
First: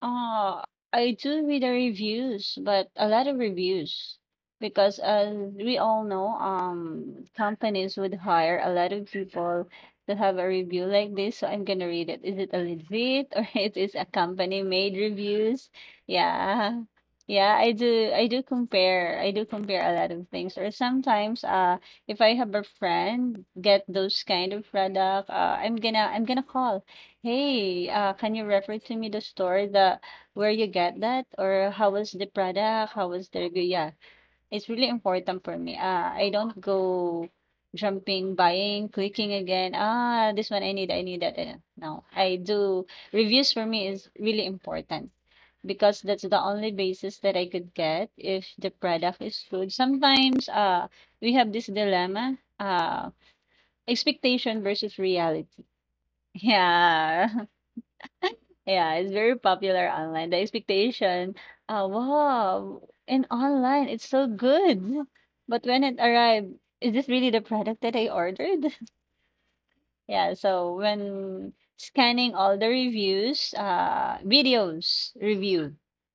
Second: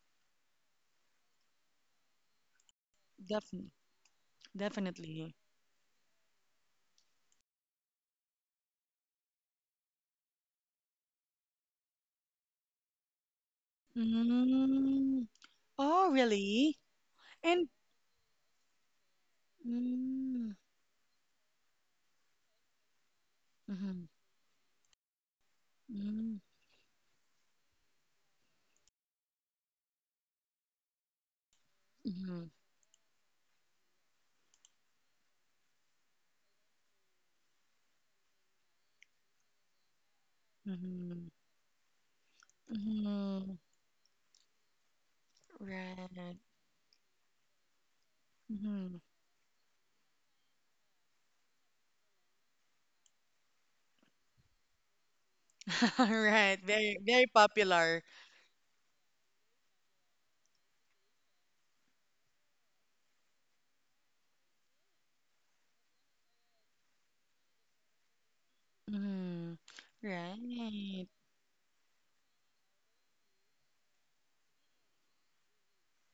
Uh, I do read the reviews, but a lot of
Definitely.
reviews, because as
Definitely.
we all know, companies would hire a lot of people to have a review like this. So I'm gonna read it. Is it a legit [laughs] or it is a company made
Mm.
reviews?
Oh, really?
Yeah. Yeah,
And
I do compare. I do compare a lot of
mm,
things. Or sometimes, if I have a friend get
mm-hmm,
those kind of product, I'm
mm-hmm,
gonna call. Hey, can you refer to me the store the where you get that, or how was the product? How was the review? Yeah, it's really important for me. I don't go jumping, buying, clicking again. Ah, this one I need
mm-hmm,
that. No, I do— reviews
mm-hmm,
for me is really important, because that's
right.
the only basis that I could get if the
Mhm.
product is good. Sometimes We have this dilemma, expectation versus reality. [laughs]
[laughs] Right. Very,
Yeah.
very popular.
Yeah, it's very popular online. The expectation, wow, in online, it's so good. [laughs] But when it arrived, is this really the product that I ordered? [laughs]
Mm,
Yeah, so
right.
when scanning all the reviews, videos review,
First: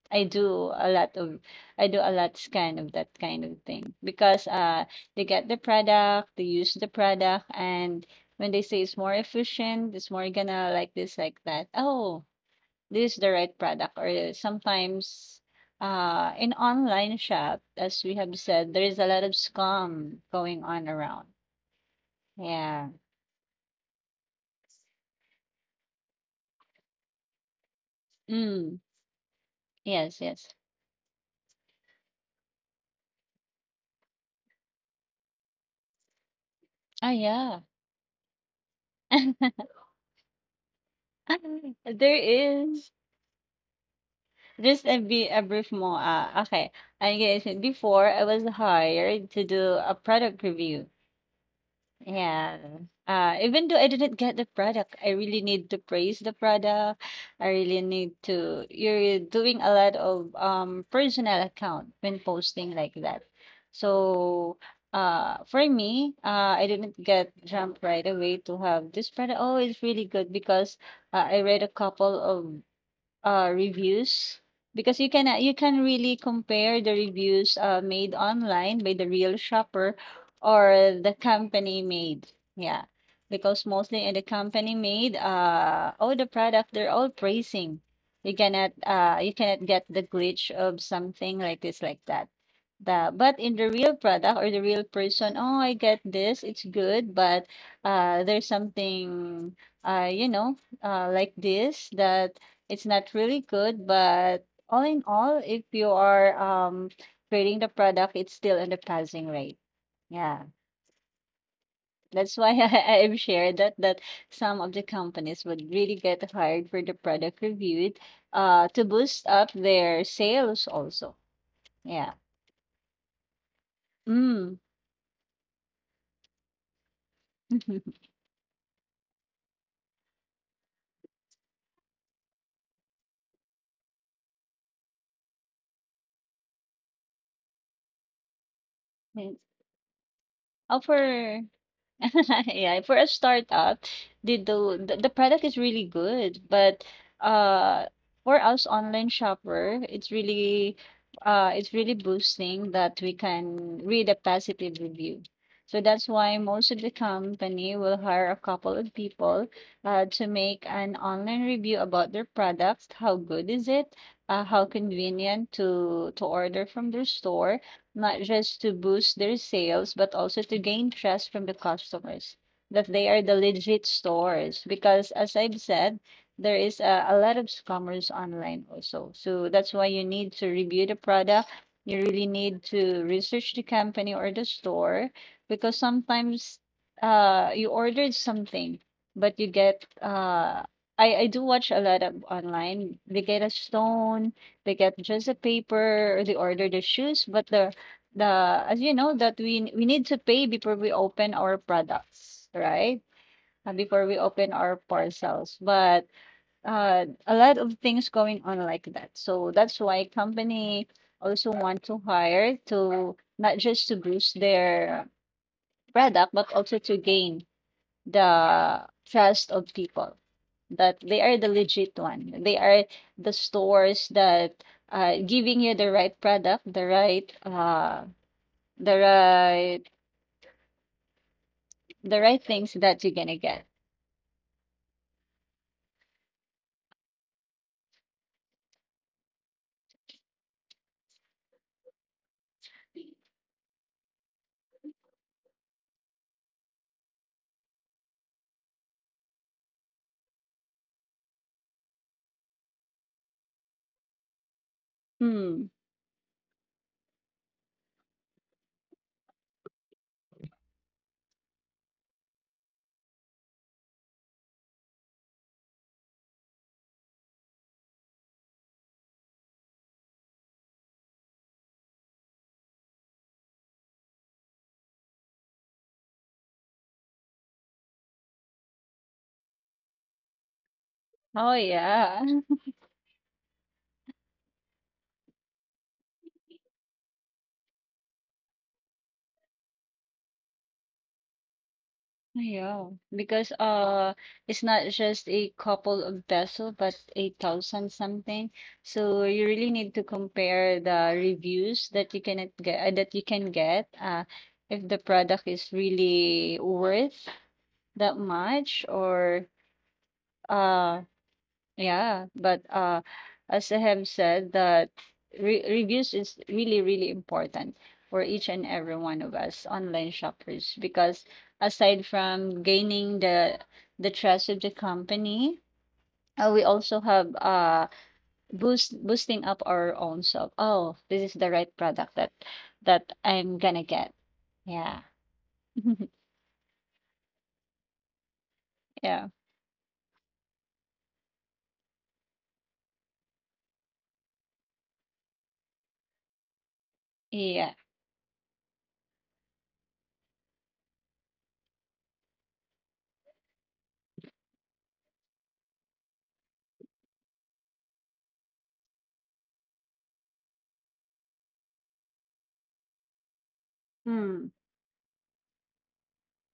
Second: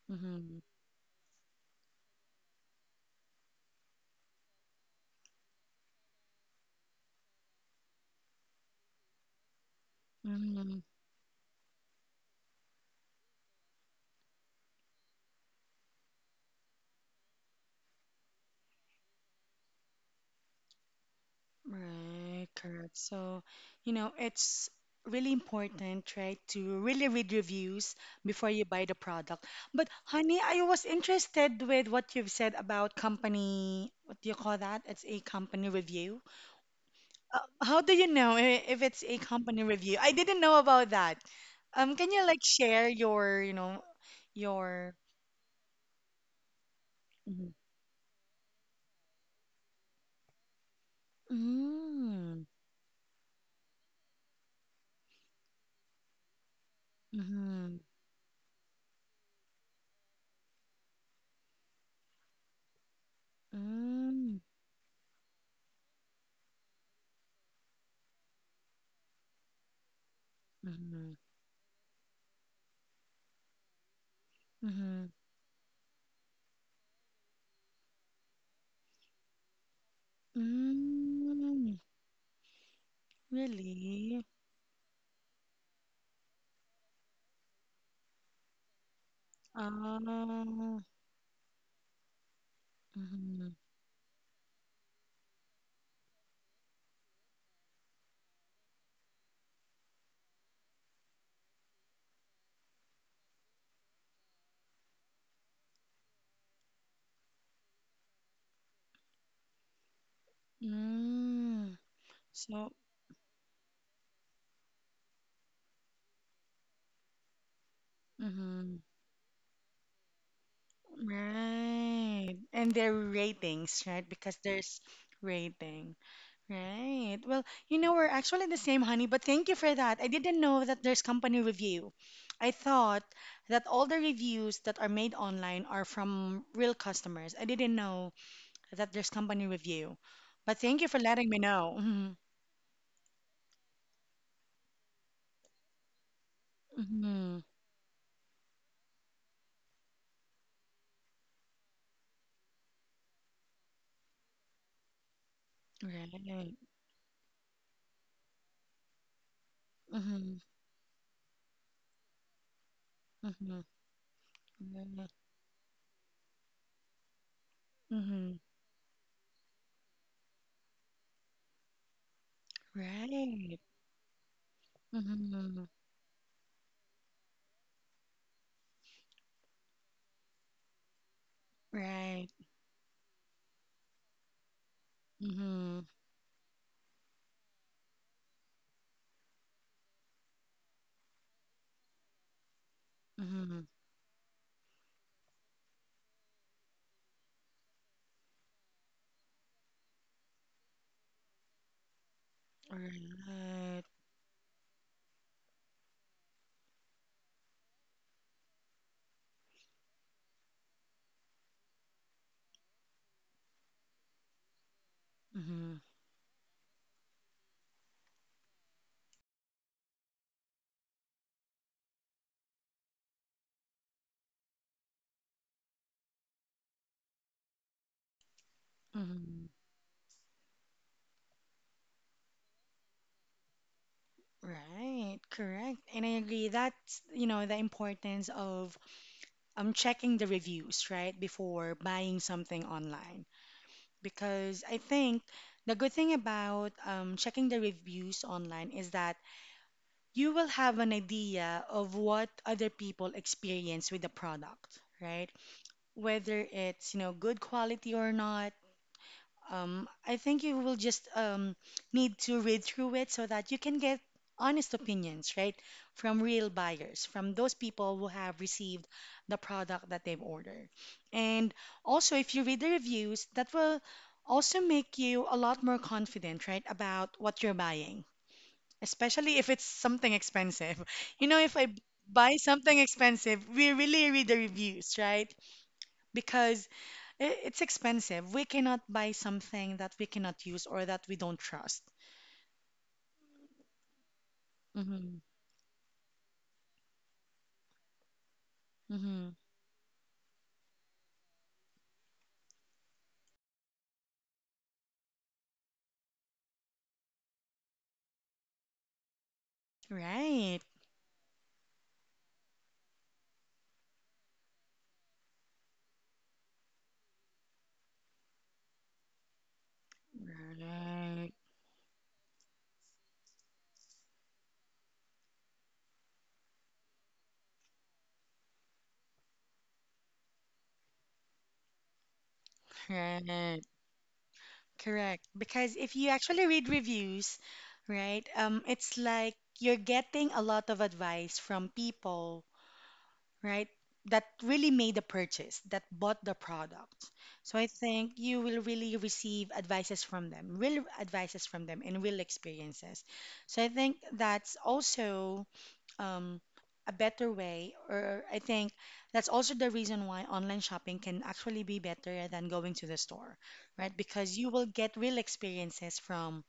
I
Mm-hmm.
do a lot of, I do a lot scan of that kind of thing, because they get the product, they use the product, and when they say it's more efficient, it's more gonna
Mm-hmm.
like this, like that. Oh, this is the right product. Or sometimes, in online shop, as we have said, there is a lot of scam going on around.
Right.
Yeah.
Correct. So, you know, it's really important, right, to really read reviews before you
Mm.
buy the product. But,
Yes,
honey,
yes.
I was interested with what you've said about company, what do you call that? It's a company review.
Oh, yeah.
How do you know if it's a company review? I didn't know about that.
[laughs]
Can
There
you like share
is—
your, you know,
just
your
a, be a brief more— okay, I guess
Mhm.
before I was hired to do a product review.
Mm.
Yeah. Even though I didn't get the product, I really need to praise the product. I
Mhm.
really need to. You're doing a lot of personal account when posting like that.
Mm.
So, for me, I didn't get jump right away to have this product. Oh, it's really good because
Mhm.
I read a couple of reviews, because
Mhm.
you can really compare the reviews made online by the real shopper or the company
Mm.
made. Yeah, because mostly in the
Really?
company made, all the product they're all praising. You cannot get the glitch of
Oh.
something like this like that. The— but in
Mhm.
the real product or the real person, oh, I get this, it's good, but there's something uh you know like this, that it's not really good, but all in all, if you are creating the product, it's still in the passing rate. Yeah.
Mm.
That's why [laughs]
So,
I've shared that that some of the companies would really get hired for the product reviewed to
mhm.
boost up their sales also. Yeah.
Right. And their ratings, right? Because
Mm.
there's rating. Right. Well, you know,
[laughs]
we're actually the same, honey, but thank you for that. I didn't know that there's company review. I thought that all the reviews that are made online are from real customers. I didn't know that there's
Yes.
company review. But
Oh,
thank you for letting me
for—
know. Hmm
[laughs] yeah, for a startup, the product is really good, but
hmm
uh for us online shopper, it's really boosting that we can read a positive review. So that's why
Right.
most of the company will hire a couple of people to
hmm
make an online review about their products. How good
hmm
is it? How convenient to order from their store, not
hmm
just to boost their sales, but also to gain trust from the customers that they are the
Right.
legit stores. Because as I've
hmm
said, there is a lot of scammers online also. So that's why you need to review the product. You really
Right.
need to research the company or the store, because
hmm
sometimes, you ordered something, but you get I do watch a lot of online. They get a
hmm
stone, they get just a paper, or they order the shoes, but the as you know that we need to pay before we open our products, right?
Right.
Before we open our parcels, but a lot of things going on like that, so that's why company also want to hire to not just to boost their
hmm
product, but also to gain the trust of people that they are the legit one, they are the stores that giving you the right product, the right the
hmm
right, the right things that you're gonna get.
Right, correct. And I agree that's, you know, the importance of checking the reviews, right, before buying something online. Because I think the good thing about checking the reviews online is that you will have an idea of what other people experience with the product, right?
Hmm.
Whether it's, you know, good quality or not I think you will just need to read through it so that you can get honest opinions, right, from real buyers, from those people who have received the product that they've ordered. And also, if you read the reviews, that will also make you a lot more confident, right, about what you're buying, especially if it's something expensive. [laughs] You know,
Oh
if I
yeah.
buy
[laughs]
something expensive, we really read the reviews, right? Because it's expensive. We cannot buy something that we cannot use or that we don't trust.
Yeah. Because it's not
Mm-hmm.
just a couple of peso but a thousand something. So
Mm-hmm.
you really need to compare the reviews that you cannot get that you can get if the product is really worth that much, or
Right.
uh yeah, but as I have said, that re reviews is really, really important for each and every one of us online shoppers, because
Right.
aside from gaining the trust of the company, we also have boosting up our own self. Oh, this is the right product that that I'm
Right.
gonna get. Yeah.
Correct. Because if
[laughs]
you actually read reviews, right, it's
Yeah.
like you're getting a lot of advice from people, right? That really made the purchase, that bought the product. So I
Yeah.
think you will really receive advices from them, real advices from them, and real experiences. So I think that's also um, a better way, or I think that's also the reason why online shopping can actually be better than going to the store, right? Because
Hmm.
you will get real experiences from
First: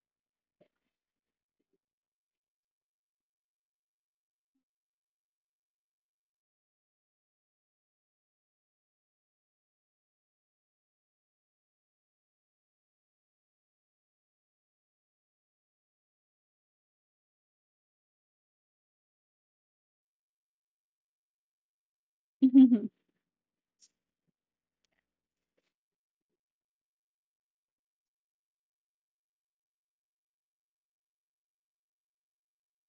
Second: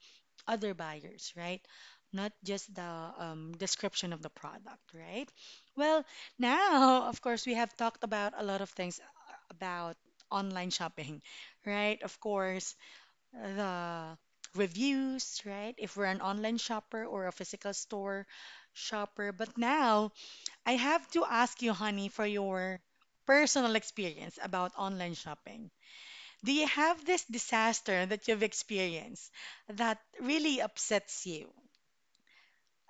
other buyers, right? Not just the description of the product, right? Well, now, of course, we have talked about a lot of things about online shopping, right? Of course, the reviews, right? If we're an online shopper or a physical store shopper. But now, I have to ask you, honey, for your
[laughs]
personal experience about online shopping. Do you have this disaster that you've experienced that really upsets you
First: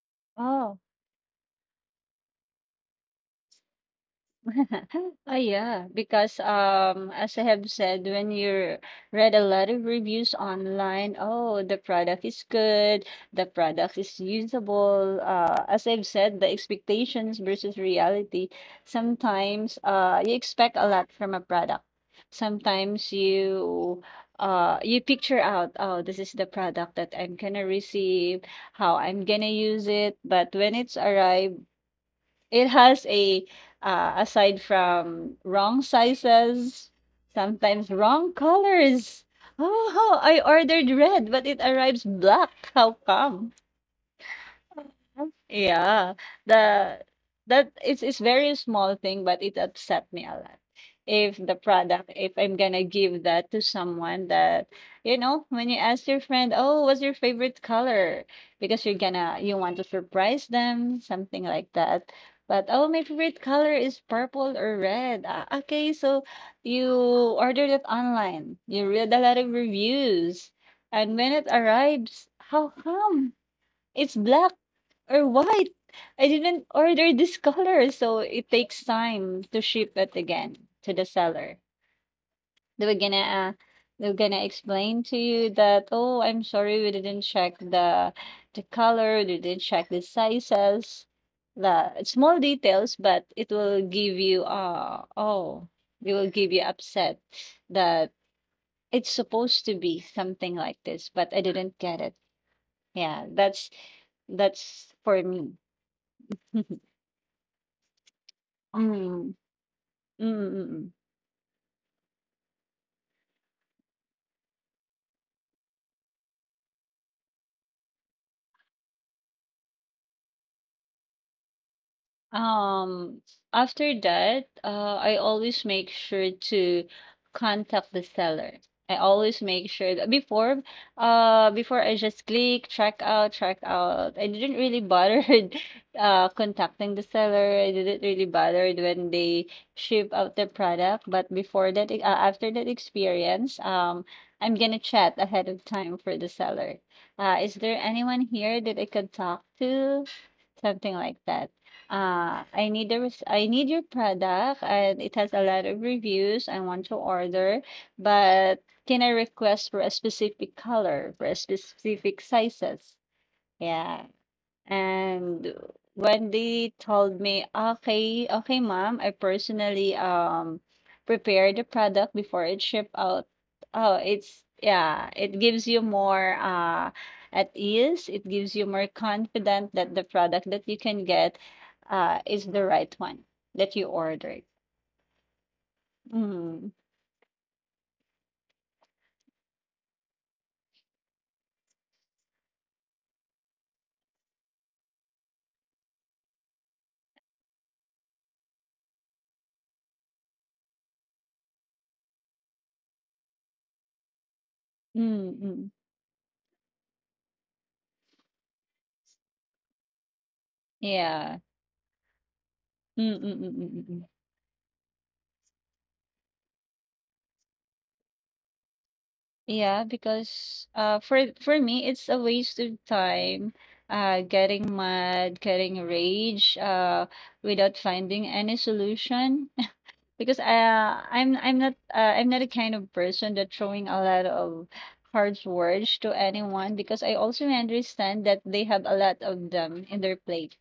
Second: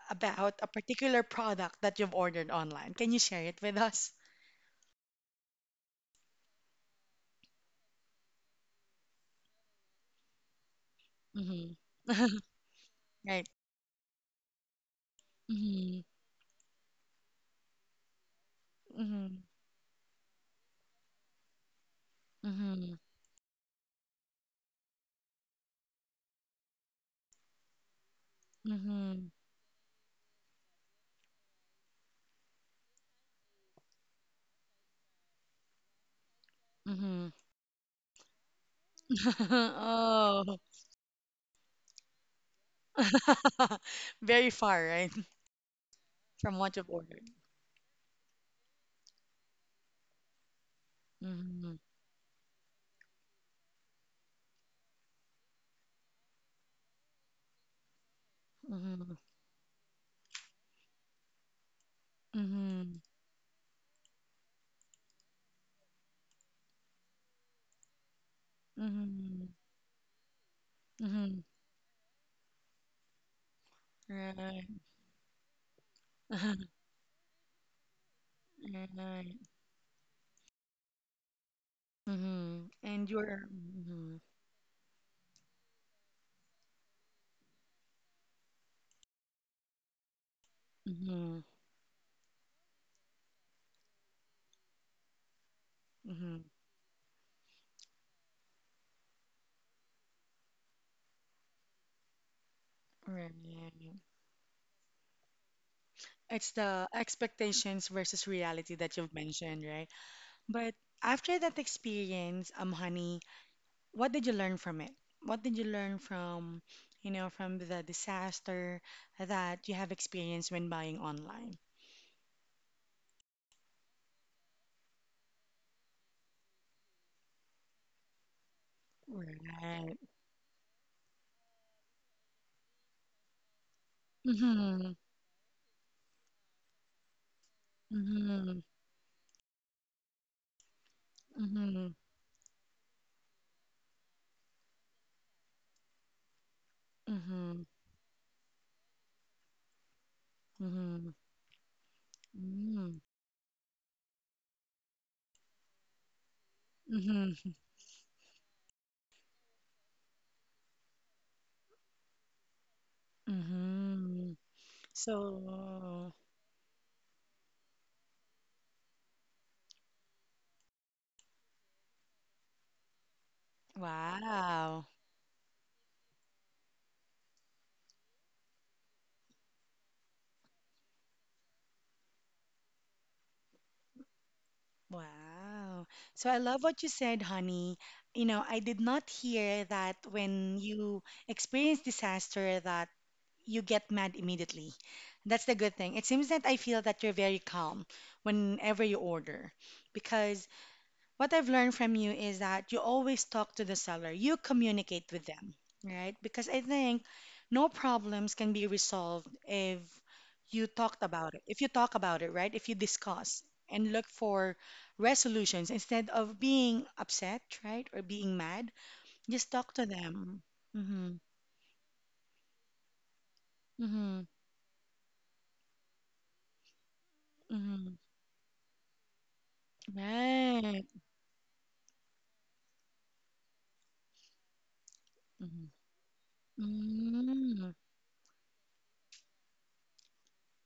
about a
Oh.
particular product that you've ordered online? Can you share it with us?
[laughs] Oh yeah, because as I have said, when you read a lot of reviews online, oh,
Mm-hmm.
the product is
[laughs]
good,
Right.
the product is usable. As
Mm-hmm.
I've said, the expectations versus reality.
Mm-hmm.
Sometimes you expect a lot from a product.
Mm-hmm.
Sometimes you you picture out, oh, this is the product that I'm gonna receive, how I'm gonna use it. But when it's arrived it has a aside from wrong sizes,
Mm-hmm. Mm-hmm.
sometimes wrong colors.
[laughs]
Oh, I
Oh.
ordered red, but it arrives black. How come?
[laughs] Very far, right?
Yeah,
[laughs] From what you've
the
ordered.
that it's very small thing, but it upset me a lot. If the
Mm-hmm.
product, if I'm gonna give that to someone that, you know, when you ask your friend, oh, what's your favorite color? Because you're
Mm-hmm.
gonna you want to surprise them, something like that. But oh,
Mm-hmm.
my favorite color is purple or red. Ah, okay, so you ordered it online. You read a lot
Mm-hmm.
of reviews, and when
Mm-hmm.
it arrives, how come it's black?
Right.
Or what? I didn't
[laughs]
order this [laughs] color, so it takes
Right.
time to ship it again to the seller.
Mm-hmm.
They were
And
gonna
you're.
uh, they
Mm-hmm.
were gonna explain to you that, oh, I'm sorry, we didn't check the color, we didn't check the sizes,
Mm-hmm.
the small details, but it will give you oh, it will
hmm
give you upset that it's supposed to be something like this, but I didn't get it. Yeah,
Right.
that's for me.
It's
[laughs]
the expectations versus reality that
Mm.
you've
嗯
mentioned, right?
嗯
But
嗯嗯
after that experience, honey, what did you learn from it? What did you learn from, you know, from the disaster that you have experienced when buying online?
Um, after that, I always make sure to contact the seller. I always make
Right.
sure that before, before I just click check out, check out. I didn't really
Mm-hmm.
bothered, [laughs] contacting the seller. I didn't really
Mm-hmm.
bothered when they ship out the product. But before
Mm-hmm.
that, after that experience, I'm gonna chat ahead of time for the seller. Is
Mm-hmm.
there anyone here that I could talk to? Something
Mm-hmm.
like that. I need the I need your product and it has a lot of reviews. I want to
Mm-hmm.
order, but can I request for a specific color, for a specific sizes? Yeah.
Mm-hmm.
And
So,
when they told me, "Okay, okay, ma'am, I personally prepared the product before it ship out." Oh, it's
wow.
yeah, it gives you more at ease. It gives you more confident that the product that you can get is the right one that you ordered.
Wow. So I love
Mm.
what you said, honey. You know, I did not hear that when you experience disaster that you get mad immediately. That's the good thing. It seems that I feel that you're very calm whenever you order because what I've learned from you is that you always talk to the seller, you communicate with them,
Mm-mm.
right? Because I think no problems can be resolved if you talked about it,
Yeah.
if you talk about it, right? If you discuss and look
Mm-mm.
for resolutions instead of being upset, right? Or being mad, just talk to
Yeah,
them.
because
Mm-hmm.
for me it's a waste of time
Mm-hmm.
getting mad, getting rage without
Mm-hmm.
finding any solution. Because,
Right.
I'm not, I'm not the kind of person that throwing a lot of harsh
Mm-hmm.
words to anyone, because I also
Mm.
understand that they have a lot of them in their plate.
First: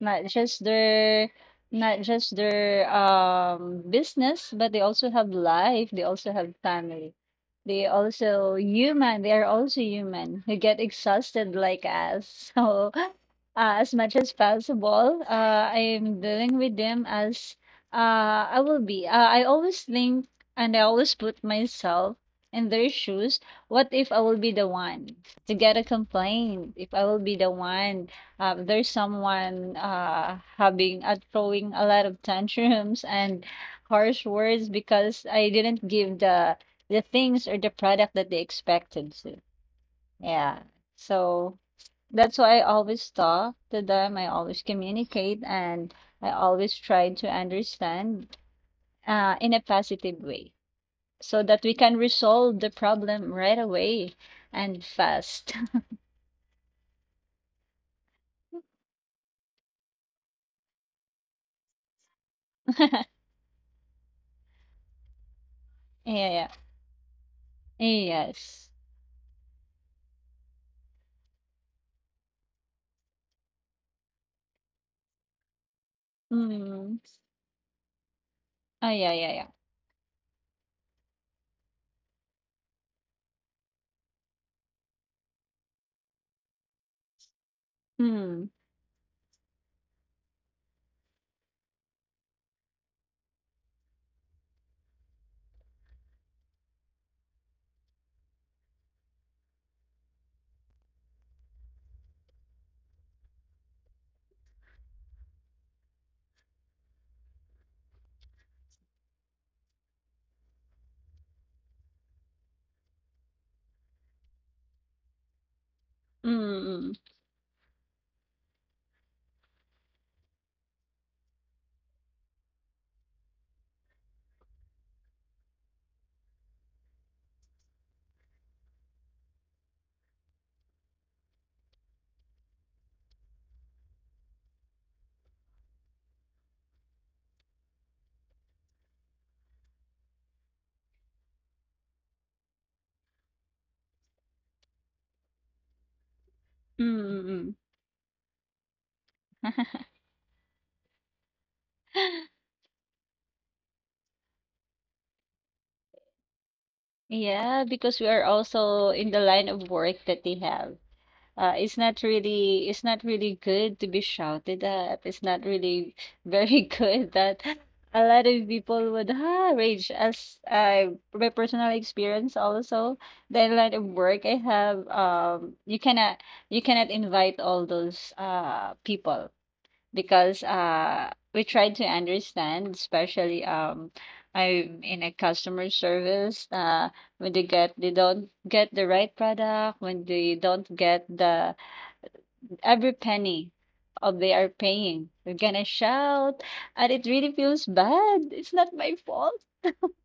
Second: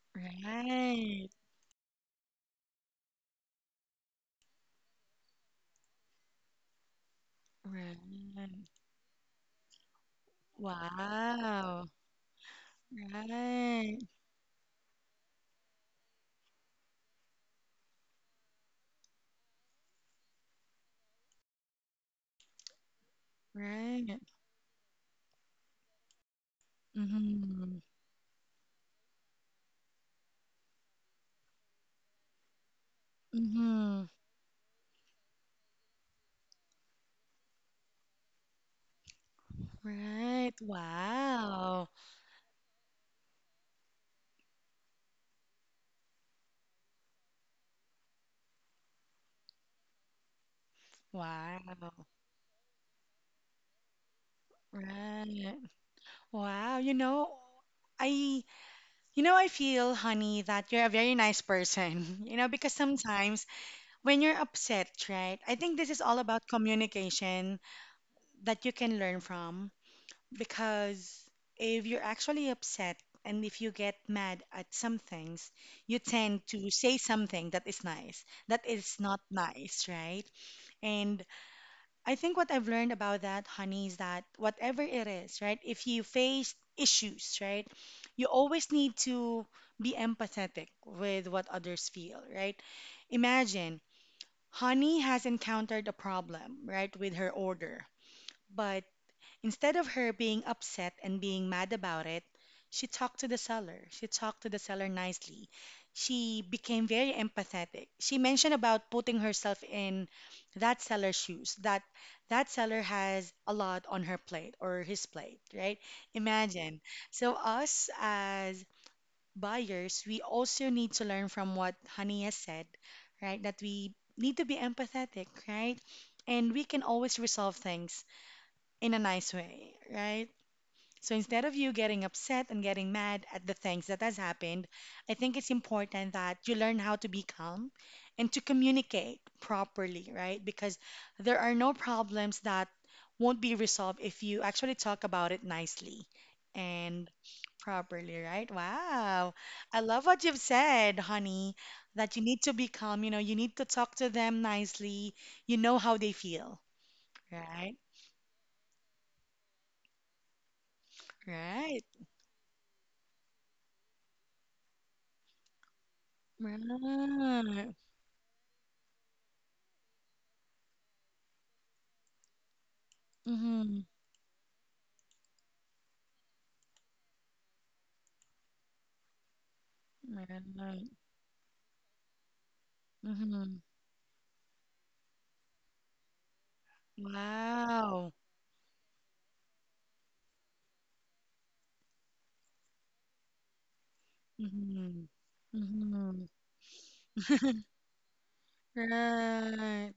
Not just
Right.
their not just their business, but they also have life, they also have family. They
Right.
also human, they are also human who get exhausted like
Wow.
us. [laughs] So as
Right.
much as possible, I'm dealing with them as I will be. I always think and I always put myself in their shoes. What if
Right.
I will be the one to get a complaint? If I will be the
Mm-hmm.
one, there's someone having throwing a lot of tantrums and
Mm-hmm.
harsh words, because I didn't give the things or the product that they expected to.
Right.
Yeah. So
Wow.
that's why I always talk to them. I always communicate and I always try to understand in a positive way, so
Wow.
that we can resolve the problem right away and fast.
Right. Wow. You know, you know, I feel, honey, that you're a very nice person. [laughs] You know, because
[laughs] Yeah,
sometimes when you're upset, right? I think this is all
yeah.
about communication that
Yes.
you can learn from. Because if you're actually upset and if you get mad at some things, you tend to
Mm.
say something that is nice, that
Ah,
is
yeah,
not
yeah, yeah.
nice, right? And I think what I've learned about that, honey, is that whatever it is, right? If you face issues, right? You
Mm.
always need to be empathetic with what others feel, right? Imagine Honey has encountered a problem, right, with her order, but instead of her being upset and being mad about it, she talked to the seller. She talked to the seller nicely. She became very empathetic. She mentioned about putting herself in that seller's shoes, that that seller has a lot on her plate or his plate, right?
Mm.
Imagine.
Mm.
So us as buyers, we also need to learn from what Honey has said, right? That we need to be empathetic, right? And we can always resolve things in a nice way, right? So instead of you getting upset and getting mad at the things that has happened, I think it's important that you learn how to be calm and to communicate properly, right? Because there are no problems that won't be resolved if you actually talk about it nicely and
Mm.
properly, right? Wow.
Mm.
I love what you've said, honey,
Mm.
that you
[laughs]
need to be calm, you know, you need to talk to them nicely. You know how they feel,
Yeah,
right?
because we are also in the line of work that they have. It's
Right.
not really it's not really good to be shouted at. It's not really very [laughs]
Right.
good that
Mm-hmm.
a lot of people would ah, rage as I my personal experience also the lot of work I have, you cannot invite all those people, because
Right.
we try to understand, especially
Mm-hmm.
I'm in a customer service. When they get they
Wow.
don't get the right product, when they don't get the every penny of they are paying.
Mm-hmm.
We're gonna
Mm-hmm.
shout, and it really feels bad. It's not my fault.
Right.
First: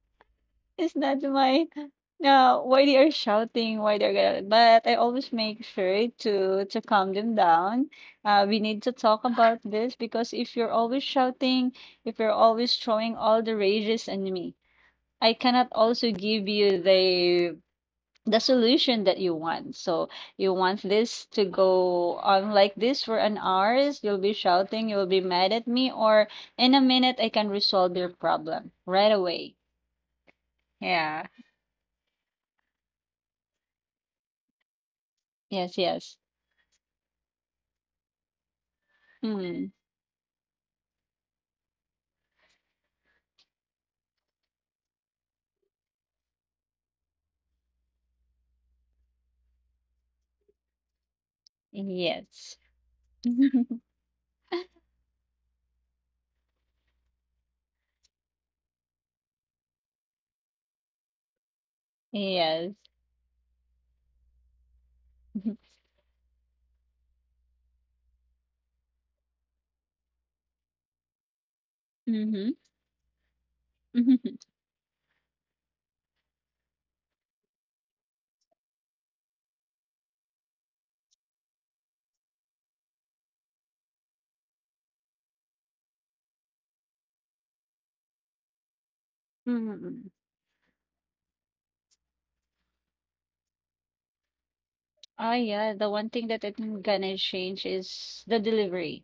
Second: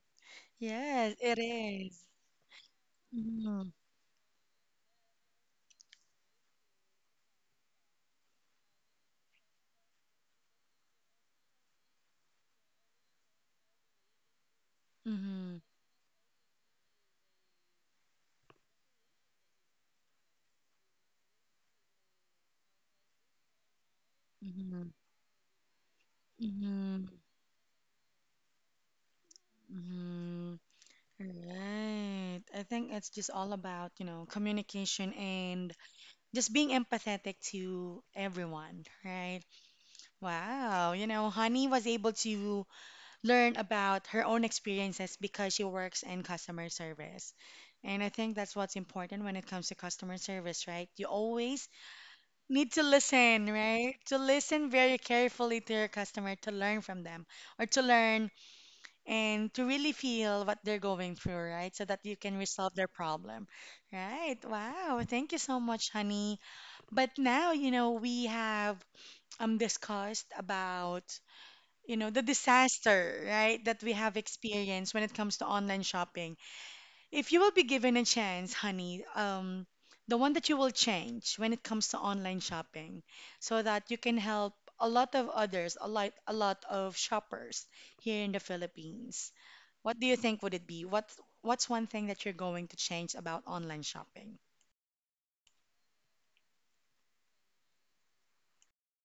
It's
Yes,
not
it
my
is.
no why they are
Mm-hmm.
shouting, why they're gonna. But I always make sure to calm them down. We need to talk about this, because if you're always shouting, if you're always throwing all the rages on me, I
Mm-hmm.
cannot also give you the solution that you want. So you want this to go on like this for an hours, you'll be
Mm-hmm.
shouting, you'll be mad at me, or in a
Mm-hmm.
minute I can resolve your problem right away.
Mm-hmm.
Yeah.
Right. I think it's just all about, you know, communication and
Yes, yes.
just being empathetic to everyone, right?
Mm.
Wow. You know, Honey was able to learn about her own experiences because she works in customer service. And I think that's what's important when it comes to customer service, right? You always
Yes.
need to listen,
[laughs]
right? To listen very carefully to your customer to learn from them or to learn and to really feel what they're going through, right? So that you can
Yes.
resolve their problem, right? Wow, thank you so
[laughs]
much, honey. But now, you know, we have discussed about you know, the
Mm-hmm.
disaster, right, that we have
[laughs]
experienced when it comes to online shopping. If you will be given a chance, honey, the one that you will change when it comes to online shopping, so that you can help a lot of others, a lot of shoppers here in the Philippines. What do
Mm-hmm.
you think would it be? What's one thing that you're going to change about online shopping?
Oh yeah, the one thing that I'm gonna change is the delivery.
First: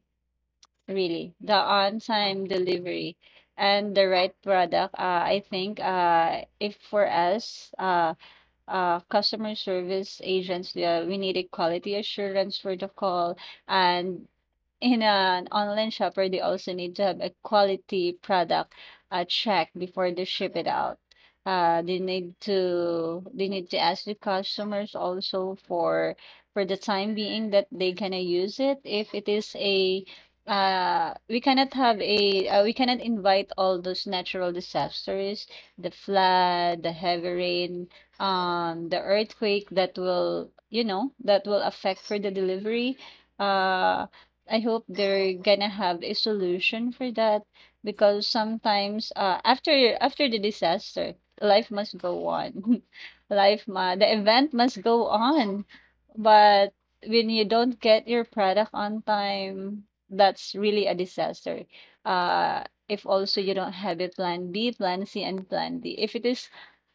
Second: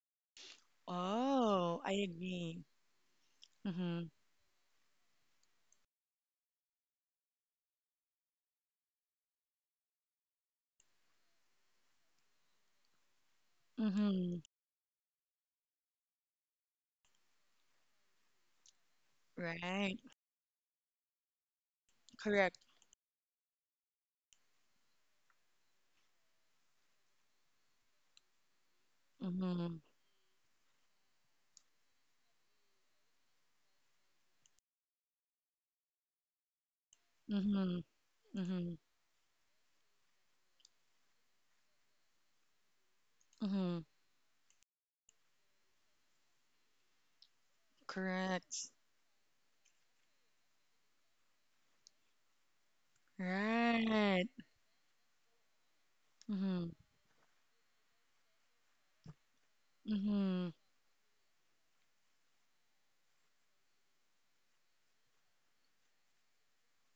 Really, the
Oh, I
on-time
agree.
delivery and
Mm-hmm.
the right product. I think if for us, customer service agents, we needed quality assurance for the call, and
Mm-hmm.
in an online shopper, they also need to have a quality product check
Right.
before they ship it out. They need
Correct.
to they need to ask the customers also for the time being that they gonna use it. If it is
Mm-hmm.
a we cannot have a we cannot invite all those natural disasters, the flood, the heavy
Mm-hmm.
rain,
Mm-hmm.
the earthquake that will you know that will affect for the delivery.
Mm-hmm.
Uh, I hope they're gonna have a solution for that, because
Correct.
sometimes after after the disaster, life must go on. [laughs] Life ma the
Right.
event must go on.
Mm-hmm.
But when you don't get your product on time,
Mm-hmm.
that's really a disaster. Uh if also you don't have a plan B, plan C, and plan D. If it is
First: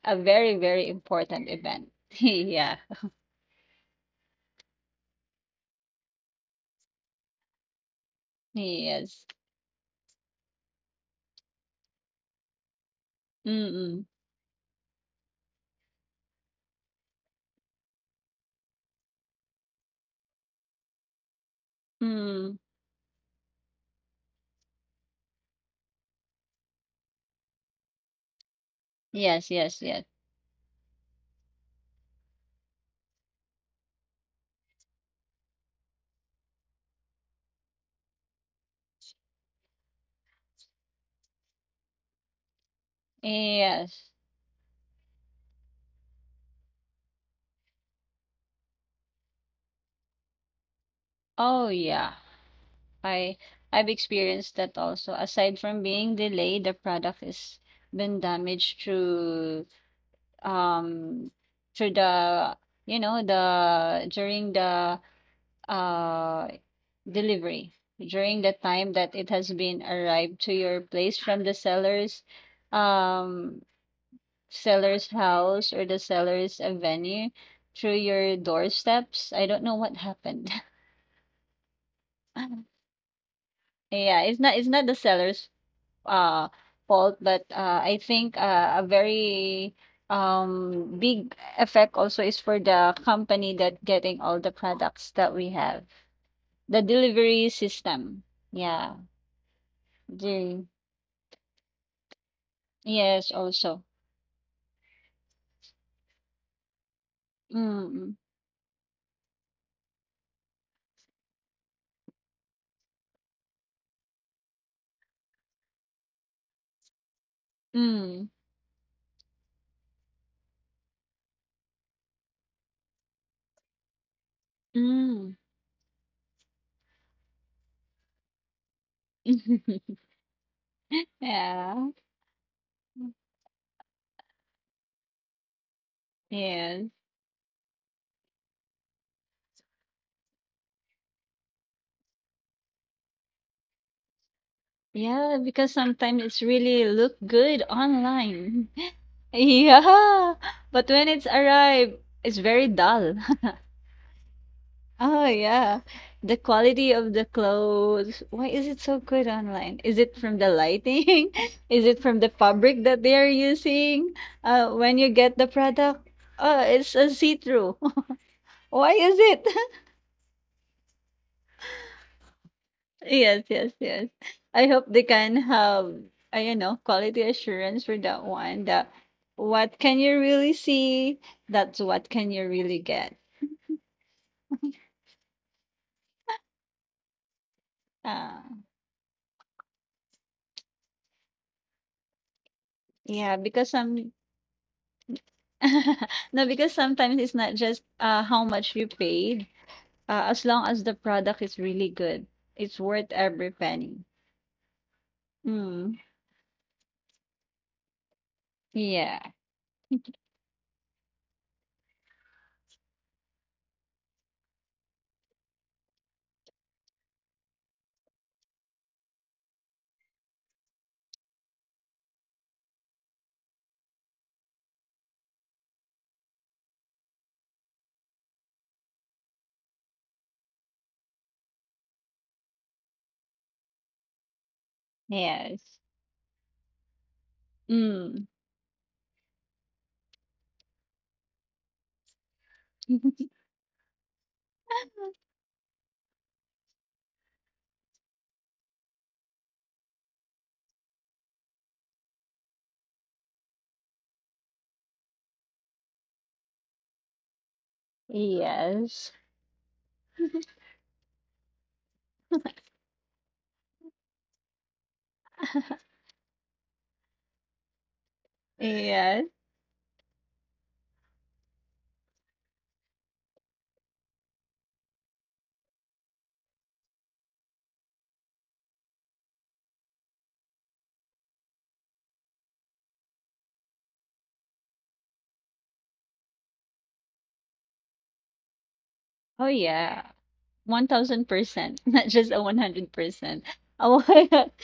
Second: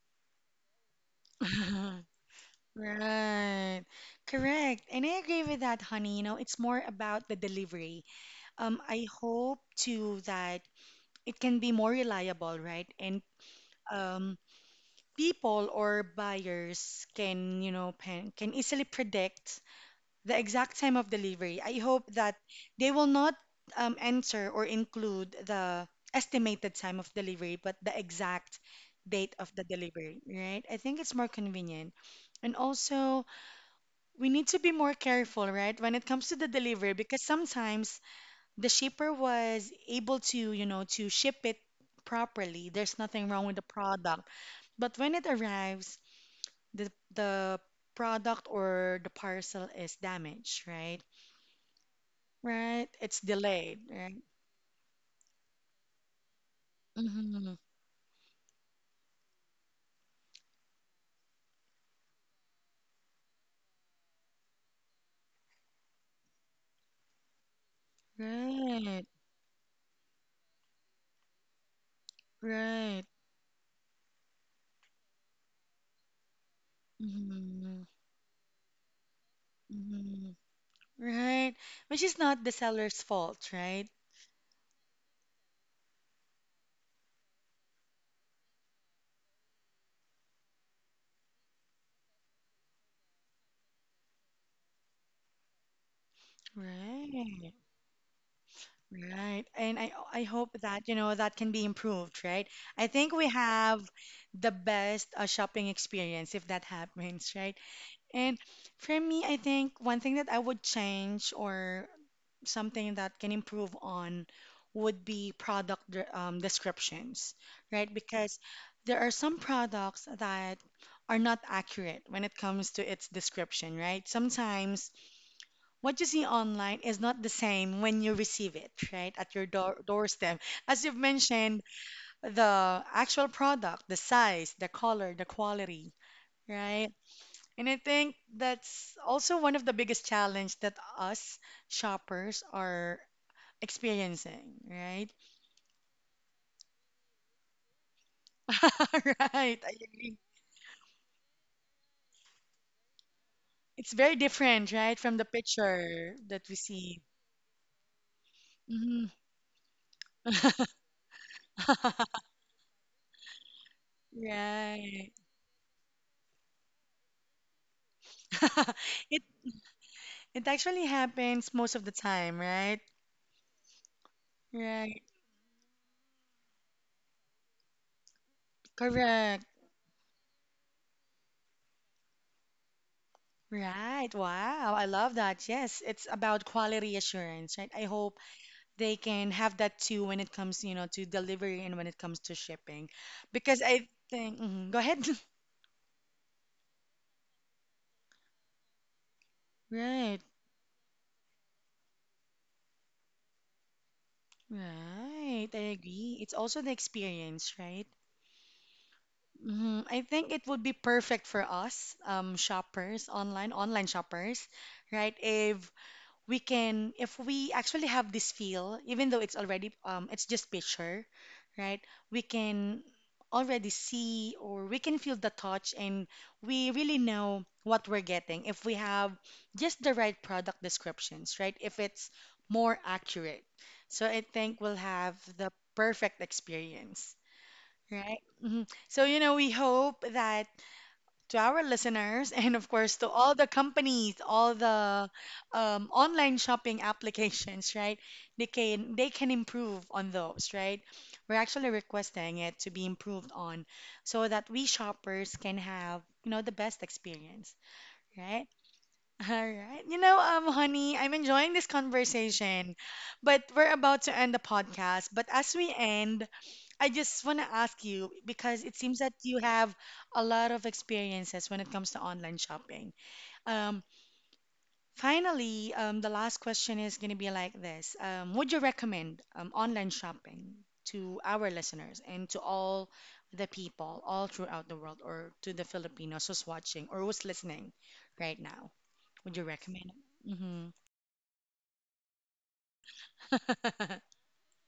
a very, very important event.
[laughs]
[laughs] Yeah.
Right. Correct. And I agree with that, honey. You know, it's more about the delivery. I
Yes.
hope too that it can be more reliable, right? And
Mm-mm.
um, people or buyers can, you know, can easily predict the exact time of delivery. I hope that
Mm.
they will not enter or include the estimated time of delivery, but the exact date
Yes,
of the
yes, yes.
delivery, right? I think it's more convenient. And also, we need to be more careful, right, when it comes to the delivery, because sometimes the shipper was able to, you know, to ship it properly. There's nothing wrong with the
Yes.
product. But when it arrives, the product or the parcel is damaged, right?
Oh, yeah.
Right. It's
I
delayed,
I've
right?
experienced that also. Aside from being delayed, the product
Mm-hmm.
is been damaged through um through the you know the during the uh delivery, during the time
Right.
that it has been arrived to your place from the seller's
Right.
um seller's house or the seller's venue
Mm-hmm.
through your doorsteps. I don't know what
Mm-hmm.
happened.
Right. Which is not the
[laughs]
seller's fault, right?
Yeah, it's not the seller's uh fault, but I think a very big effect also is for the company that getting all the products that we have. The delivery
Right.
system. Yeah.
Right. And I hope
The,
that, you know, that can be improved, right? I think we
yes, also.
have the best shopping experience if that happens, right?
Mm.
And for me, I think one thing that I would change or something that can improve on would be descriptions, right?
Mm.
Because there are some products that are not accurate when it comes to its description, right? Sometimes
Mm.
what you see online is not the same when you receive it, right, at your
[laughs]
doorstep. As you've mentioned,
Yeah.
the actual product, the size, the color, the quality, right?
Yes.
And I think that's also one of the biggest challenge that us shoppers are experiencing, right?
Yeah, because sometimes it's really look good online.
[laughs]
[laughs]
Right, I agree.
Yeah, [laughs] but when it's arrived, it's very dull. [laughs]
It's very different, right, from
Oh
the
yeah.
picture
The
that we
quality
see.
of the clothes. Why is it so
Mhm.
good online? Is it from the
[laughs]
lighting? [laughs] Is it from the fabric that they are using? When you
Right.
get the product, oh, it's a see-through. [laughs]
[laughs]
Why is
It
it? [laughs]
it actually happens most of the time, right?
Yes, yes, yes. I hope
Right.
they can have, you know, quality assurance for that one. That
Correct.
what can you really see? That's what can you really get.
Right. Wow. I love that. Yes, it's about quality assurance, right? I hope
Uh,
they can have that too when it comes, you know, to delivery and when it comes to shipping.
Yeah,
Because
because
I
some
think, mhm, go ahead. [laughs]
[laughs] no, because sometimes it's not just how much you paid.
Right.
As long as the product is really good, it's worth every penny.
Right, I
Mm.
agree. It's also the experience, right?
Yeah.
I think it would be perfect for us, shoppers, online shoppers, right? If we can if we actually have this feel even though it's already it's just picture right we can already see or we can feel the touch and we really know what we're getting if we have just the right product descriptions right if it's more accurate so I think we'll have the
Yes.
perfect experience right.
Mm.
Mhm. So you know we hope that to our listeners, and of course to all
[laughs]
the companies, all the online shopping applications, right? They can improve on those, right? We're actually requesting it to be improved on, so that we shoppers can have you know the best experience, right?
Yes.
[laughs] All right. You know,
[laughs]
honey, I'm enjoying this conversation, but we're about to end the podcast. But as we end, I just want to ask you because it seems that
Yes.
you have a lot of experiences when it comes to online shopping. Um, finally, the last question is going to be like this. Would you recommend online shopping to our listeners and to all the people all throughout the world or to the Filipinos who's watching or who's listening right now? Would you
Oh
recommend
yeah.
it?
1,000%, [laughs] not just a 100%. I
Mm-hmm.
would, [laughs]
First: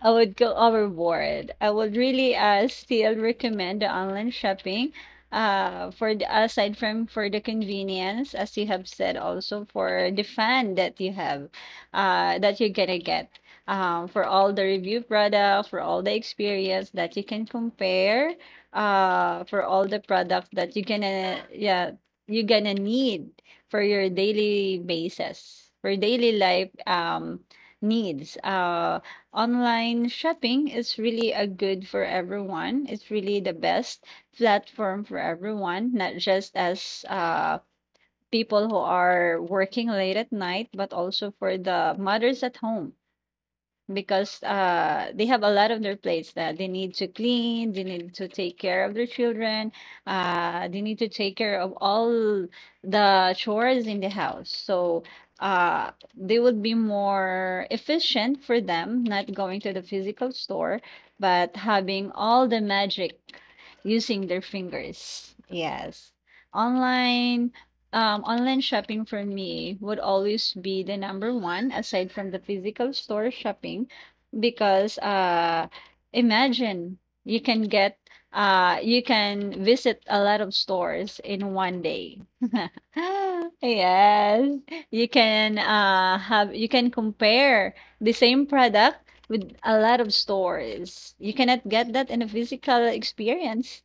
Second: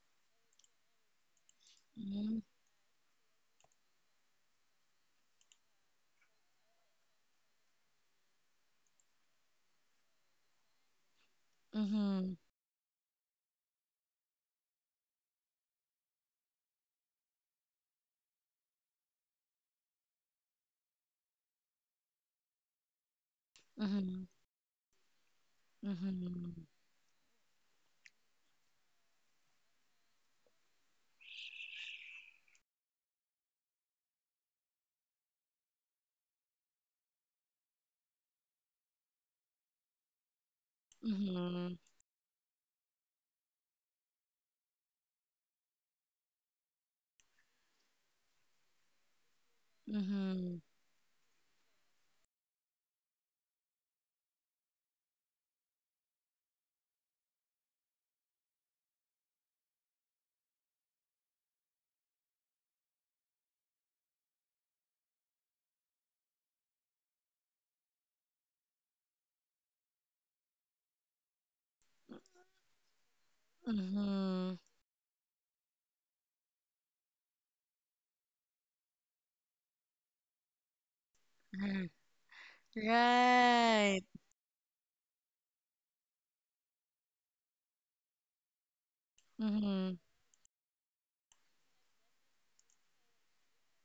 I would go overboard. I would really
[laughs]
still recommend the online shopping for the, aside from for the convenience, as you have said, also for the fun that you have,
Mm-hmm.
that you're gonna get. For all the review product, for all the experience that you can compare, for all the product that you're gonna, yeah, you're gonna need for your
Mm-hmm.
daily basis, for daily
Mm-hmm.
life, needs. Online shopping is really a good for everyone. It's really the best platform for everyone, not just as people who are working late at night, but also for
Mm-hmm.
the mothers at home, because they have a lot on their plates that they need to clean, they need to take care of their children,
Mm-hmm.
they need to take care of all the chores in the house. So they would be more efficient for them, not going to the physical store, but having all the magic using their fingers. Yes. Online Online shopping for me would always be the number one aside from the physical store shopping,
Mm-hmm.
because imagine you can get you can visit a lot of stores in one
Mhm.
day. [laughs]
Right.
Yes, you can have you can compare the same product with a
Mm-hmm.
lot of stores. You cannot get that in a physical experience,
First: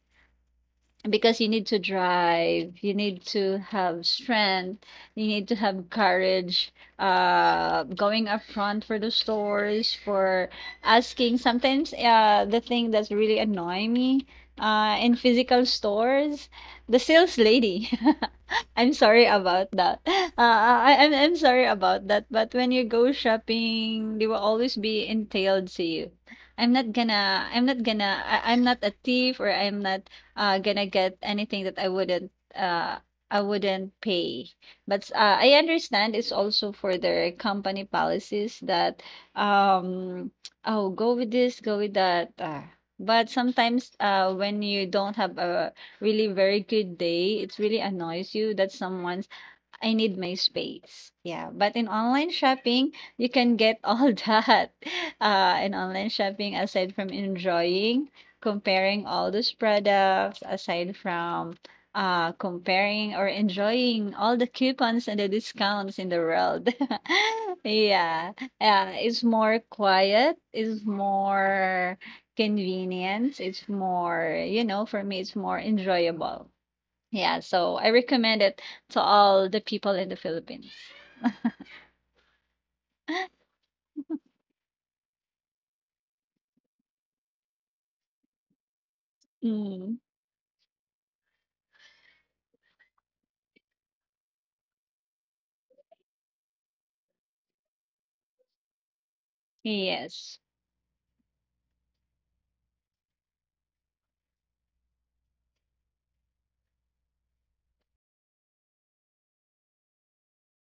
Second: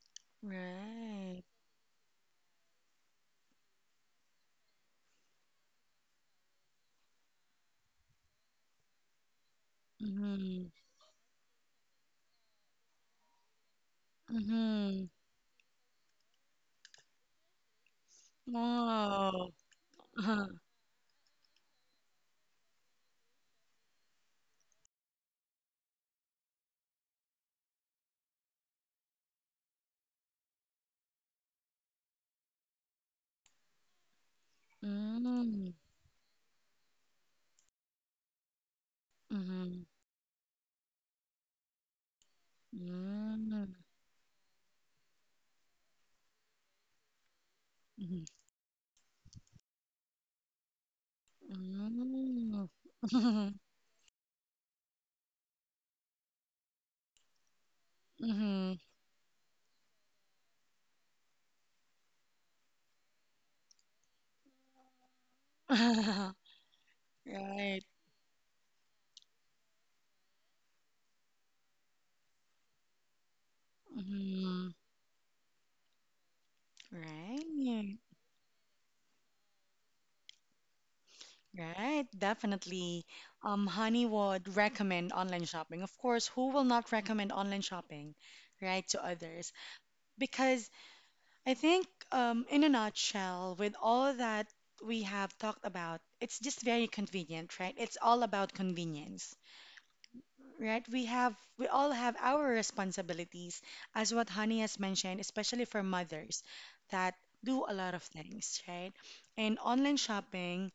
because
Right.
you need to drive, you need to have strength, you need to have courage going up front for the stores for
Mm-hmm.
asking sometimes the thing that's really annoying me
Mm-hmm.
in physical stores, the sales lady. [laughs] I'm sorry
Wow.
about that.
Uh-huh.
I'm sorry about that. But when you go shopping, they will always be entailed to you. I'm not a thief, or I'm not gonna get anything that I wouldn't pay. But I
Mm-hmm.
understand it's also for their company policies that
Mm-hmm.
um [tsk] oh, go with this, go with that. But
Mm-hmm.
sometimes when you don't have a really very good day, it really
Mm-hmm.
annoys you that someone I need my space. Yeah, but in online shopping, you
Mm-hmm.
can get all [laughs] that. In online shopping, aside from enjoying,
Mm-hmm.
comparing all those products, aside from comparing or enjoying all the coupons and the discounts in the
[laughs]
world. [laughs]
Right.
Yeah, yeah, it's more quiet, it's more convenience, it's more, you
Mm-hmm.
know, for me, it's more enjoyable. Yeah, so I
Right.
recommend it to all the people in the Philippines.
Right. Definitely.
[laughs]
Honey would recommend online shopping. Of course, who will not recommend online shopping, right, to others?
Mm,
Because I think, in a nutshell, with all that we have talked about, it's just very convenient, right? It's all about convenience,
yes.
right? We all have our responsibilities, as what Honey has mentioned, especially for mothers that do a lot of things, right? And online shopping,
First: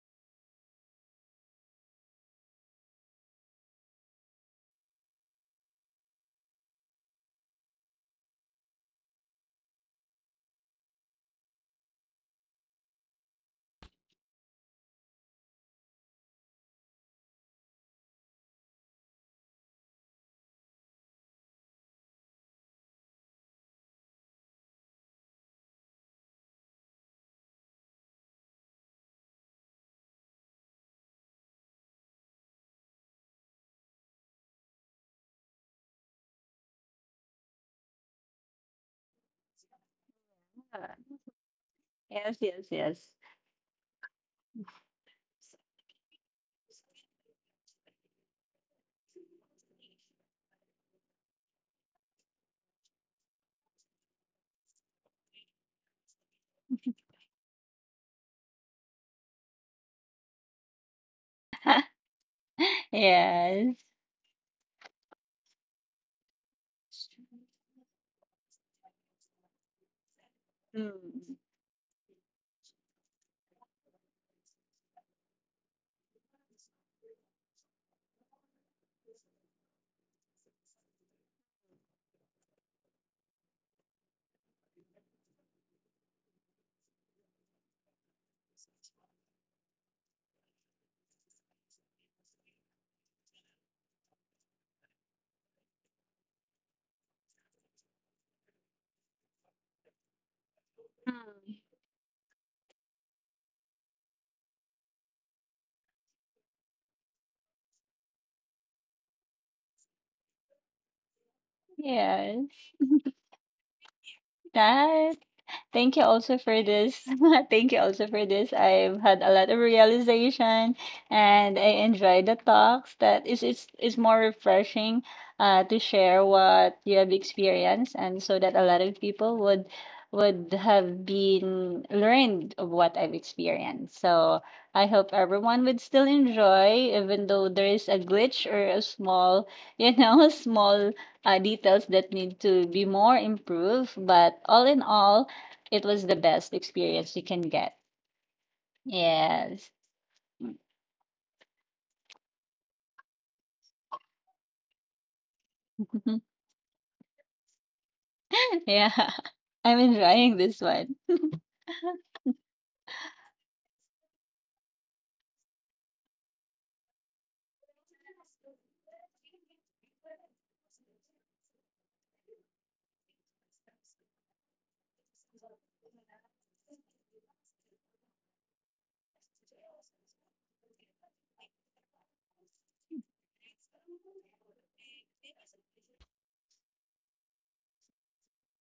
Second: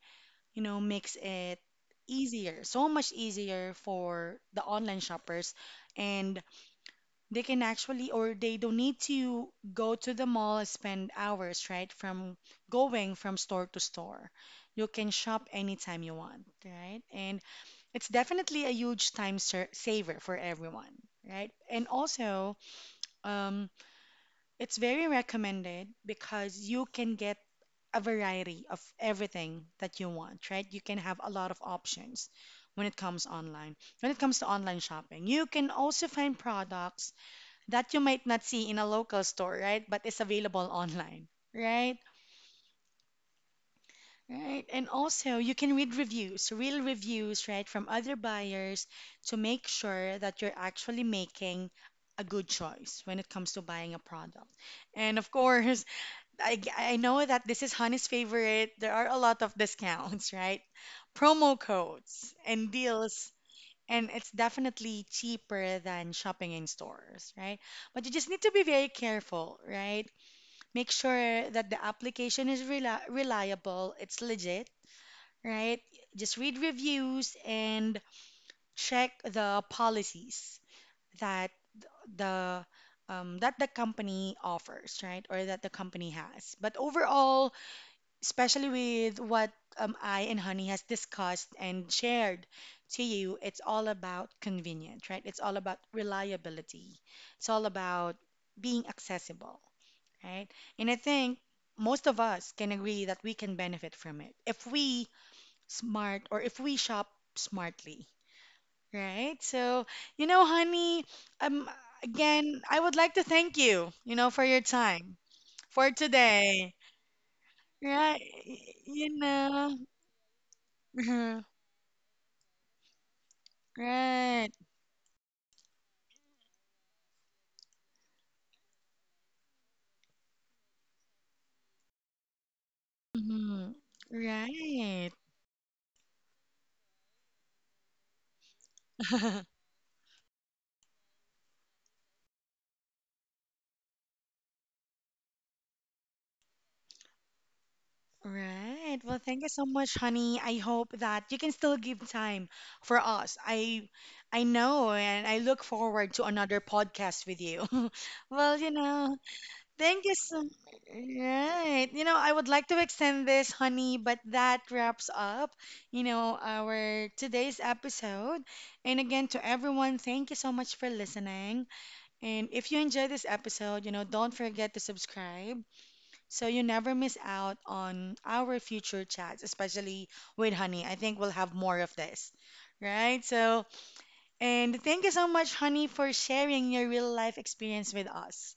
you know, makes it easier, so much easier for the online shoppers and they can actually, or they don't need to go to the mall and spend hours, right? From going from store to store. You can shop anytime you want, right? And it's definitely a huge saver for everyone, right? And also, um, it's very recommended because you can get a variety of everything that you want, right? You can have a lot of options when it comes online. When it comes to online shopping, you can also find products that you might not see in a local store, right? But it's available
Uh,
online, right?
yes, yes, yes.
Right. And also, you can read reviews, real reviews, right, from other buyers to make sure that you're actually making a good choice when it comes to buying a product. And of course, I know that this is Honey's favorite. There are a lot of discounts, [laughs] right? Promo
[laughs]
codes and deals.
Yes.
And it's definitely cheaper than shopping in stores, right? But you just need to be very careful, right? Make
Mm.
sure that the application is reliable, it's legit, right? Just read reviews and check the policies that the that the company offers, right? Or that the company has. But overall, especially with what I and Honey has discussed and shared to you, it's all about convenience, right? It's all about reliability. It's all about being accessible right? And I think
Mm.
most of us can agree that we can benefit from it if we smart or if we shop smartly, right? So, you know, honey, um,
Yes.
again, I would like to thank you, you know, for your
Bye.
time for
Thank you also for
today,
this. [laughs] Thank you also
right?
for this. I've
You
had a lot of
know,
realization, and
[laughs]
I enjoy the talks that is it's more
right.
refreshing to share what you have experienced, and so that a lot of people would have been learned of what I've
Mhm.
experienced. So I hope
Right.
everyone would still enjoy even though there is a glitch or a small,
[laughs]
you know, [laughs] small details that need to be more improved. But all in all, it was the best experience you can get.
Right. Well, thank you
Yes.
so much, honey. I hope that you can still give time for us. I know and I look forward
[laughs]
to another podcast with you. [laughs] Well, you
Yeah.
know,
I'm
thank you
enjoying
so
this one.
right. You know, I would like to extend this, honey, but that wraps up, you know, our today's episode. And again, to everyone, thank you so much for listening. And if you enjoyed this episode, you know, don't forget to subscribe so you never miss out on our future chats, especially with Honey. I think we'll have more of this, right? So, and thank you so much, Honey, for sharing your real life experience with us,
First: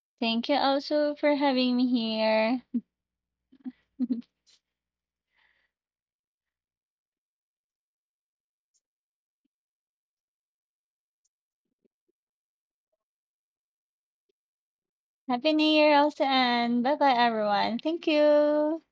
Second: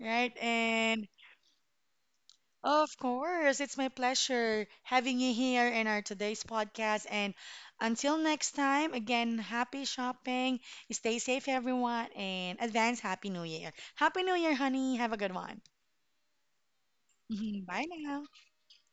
right?
Thank you
And
also for having me here.
of course, it's my
[laughs]
pleasure having you here in our today's podcast. And until next time, again, happy shopping. Stay safe, everyone, and advance Happy New Year. Happy New Year, Honey. Have a good
Happy
one.
New Year also, and bye bye
[laughs]
everyone.
Bye
Thank
now.
you.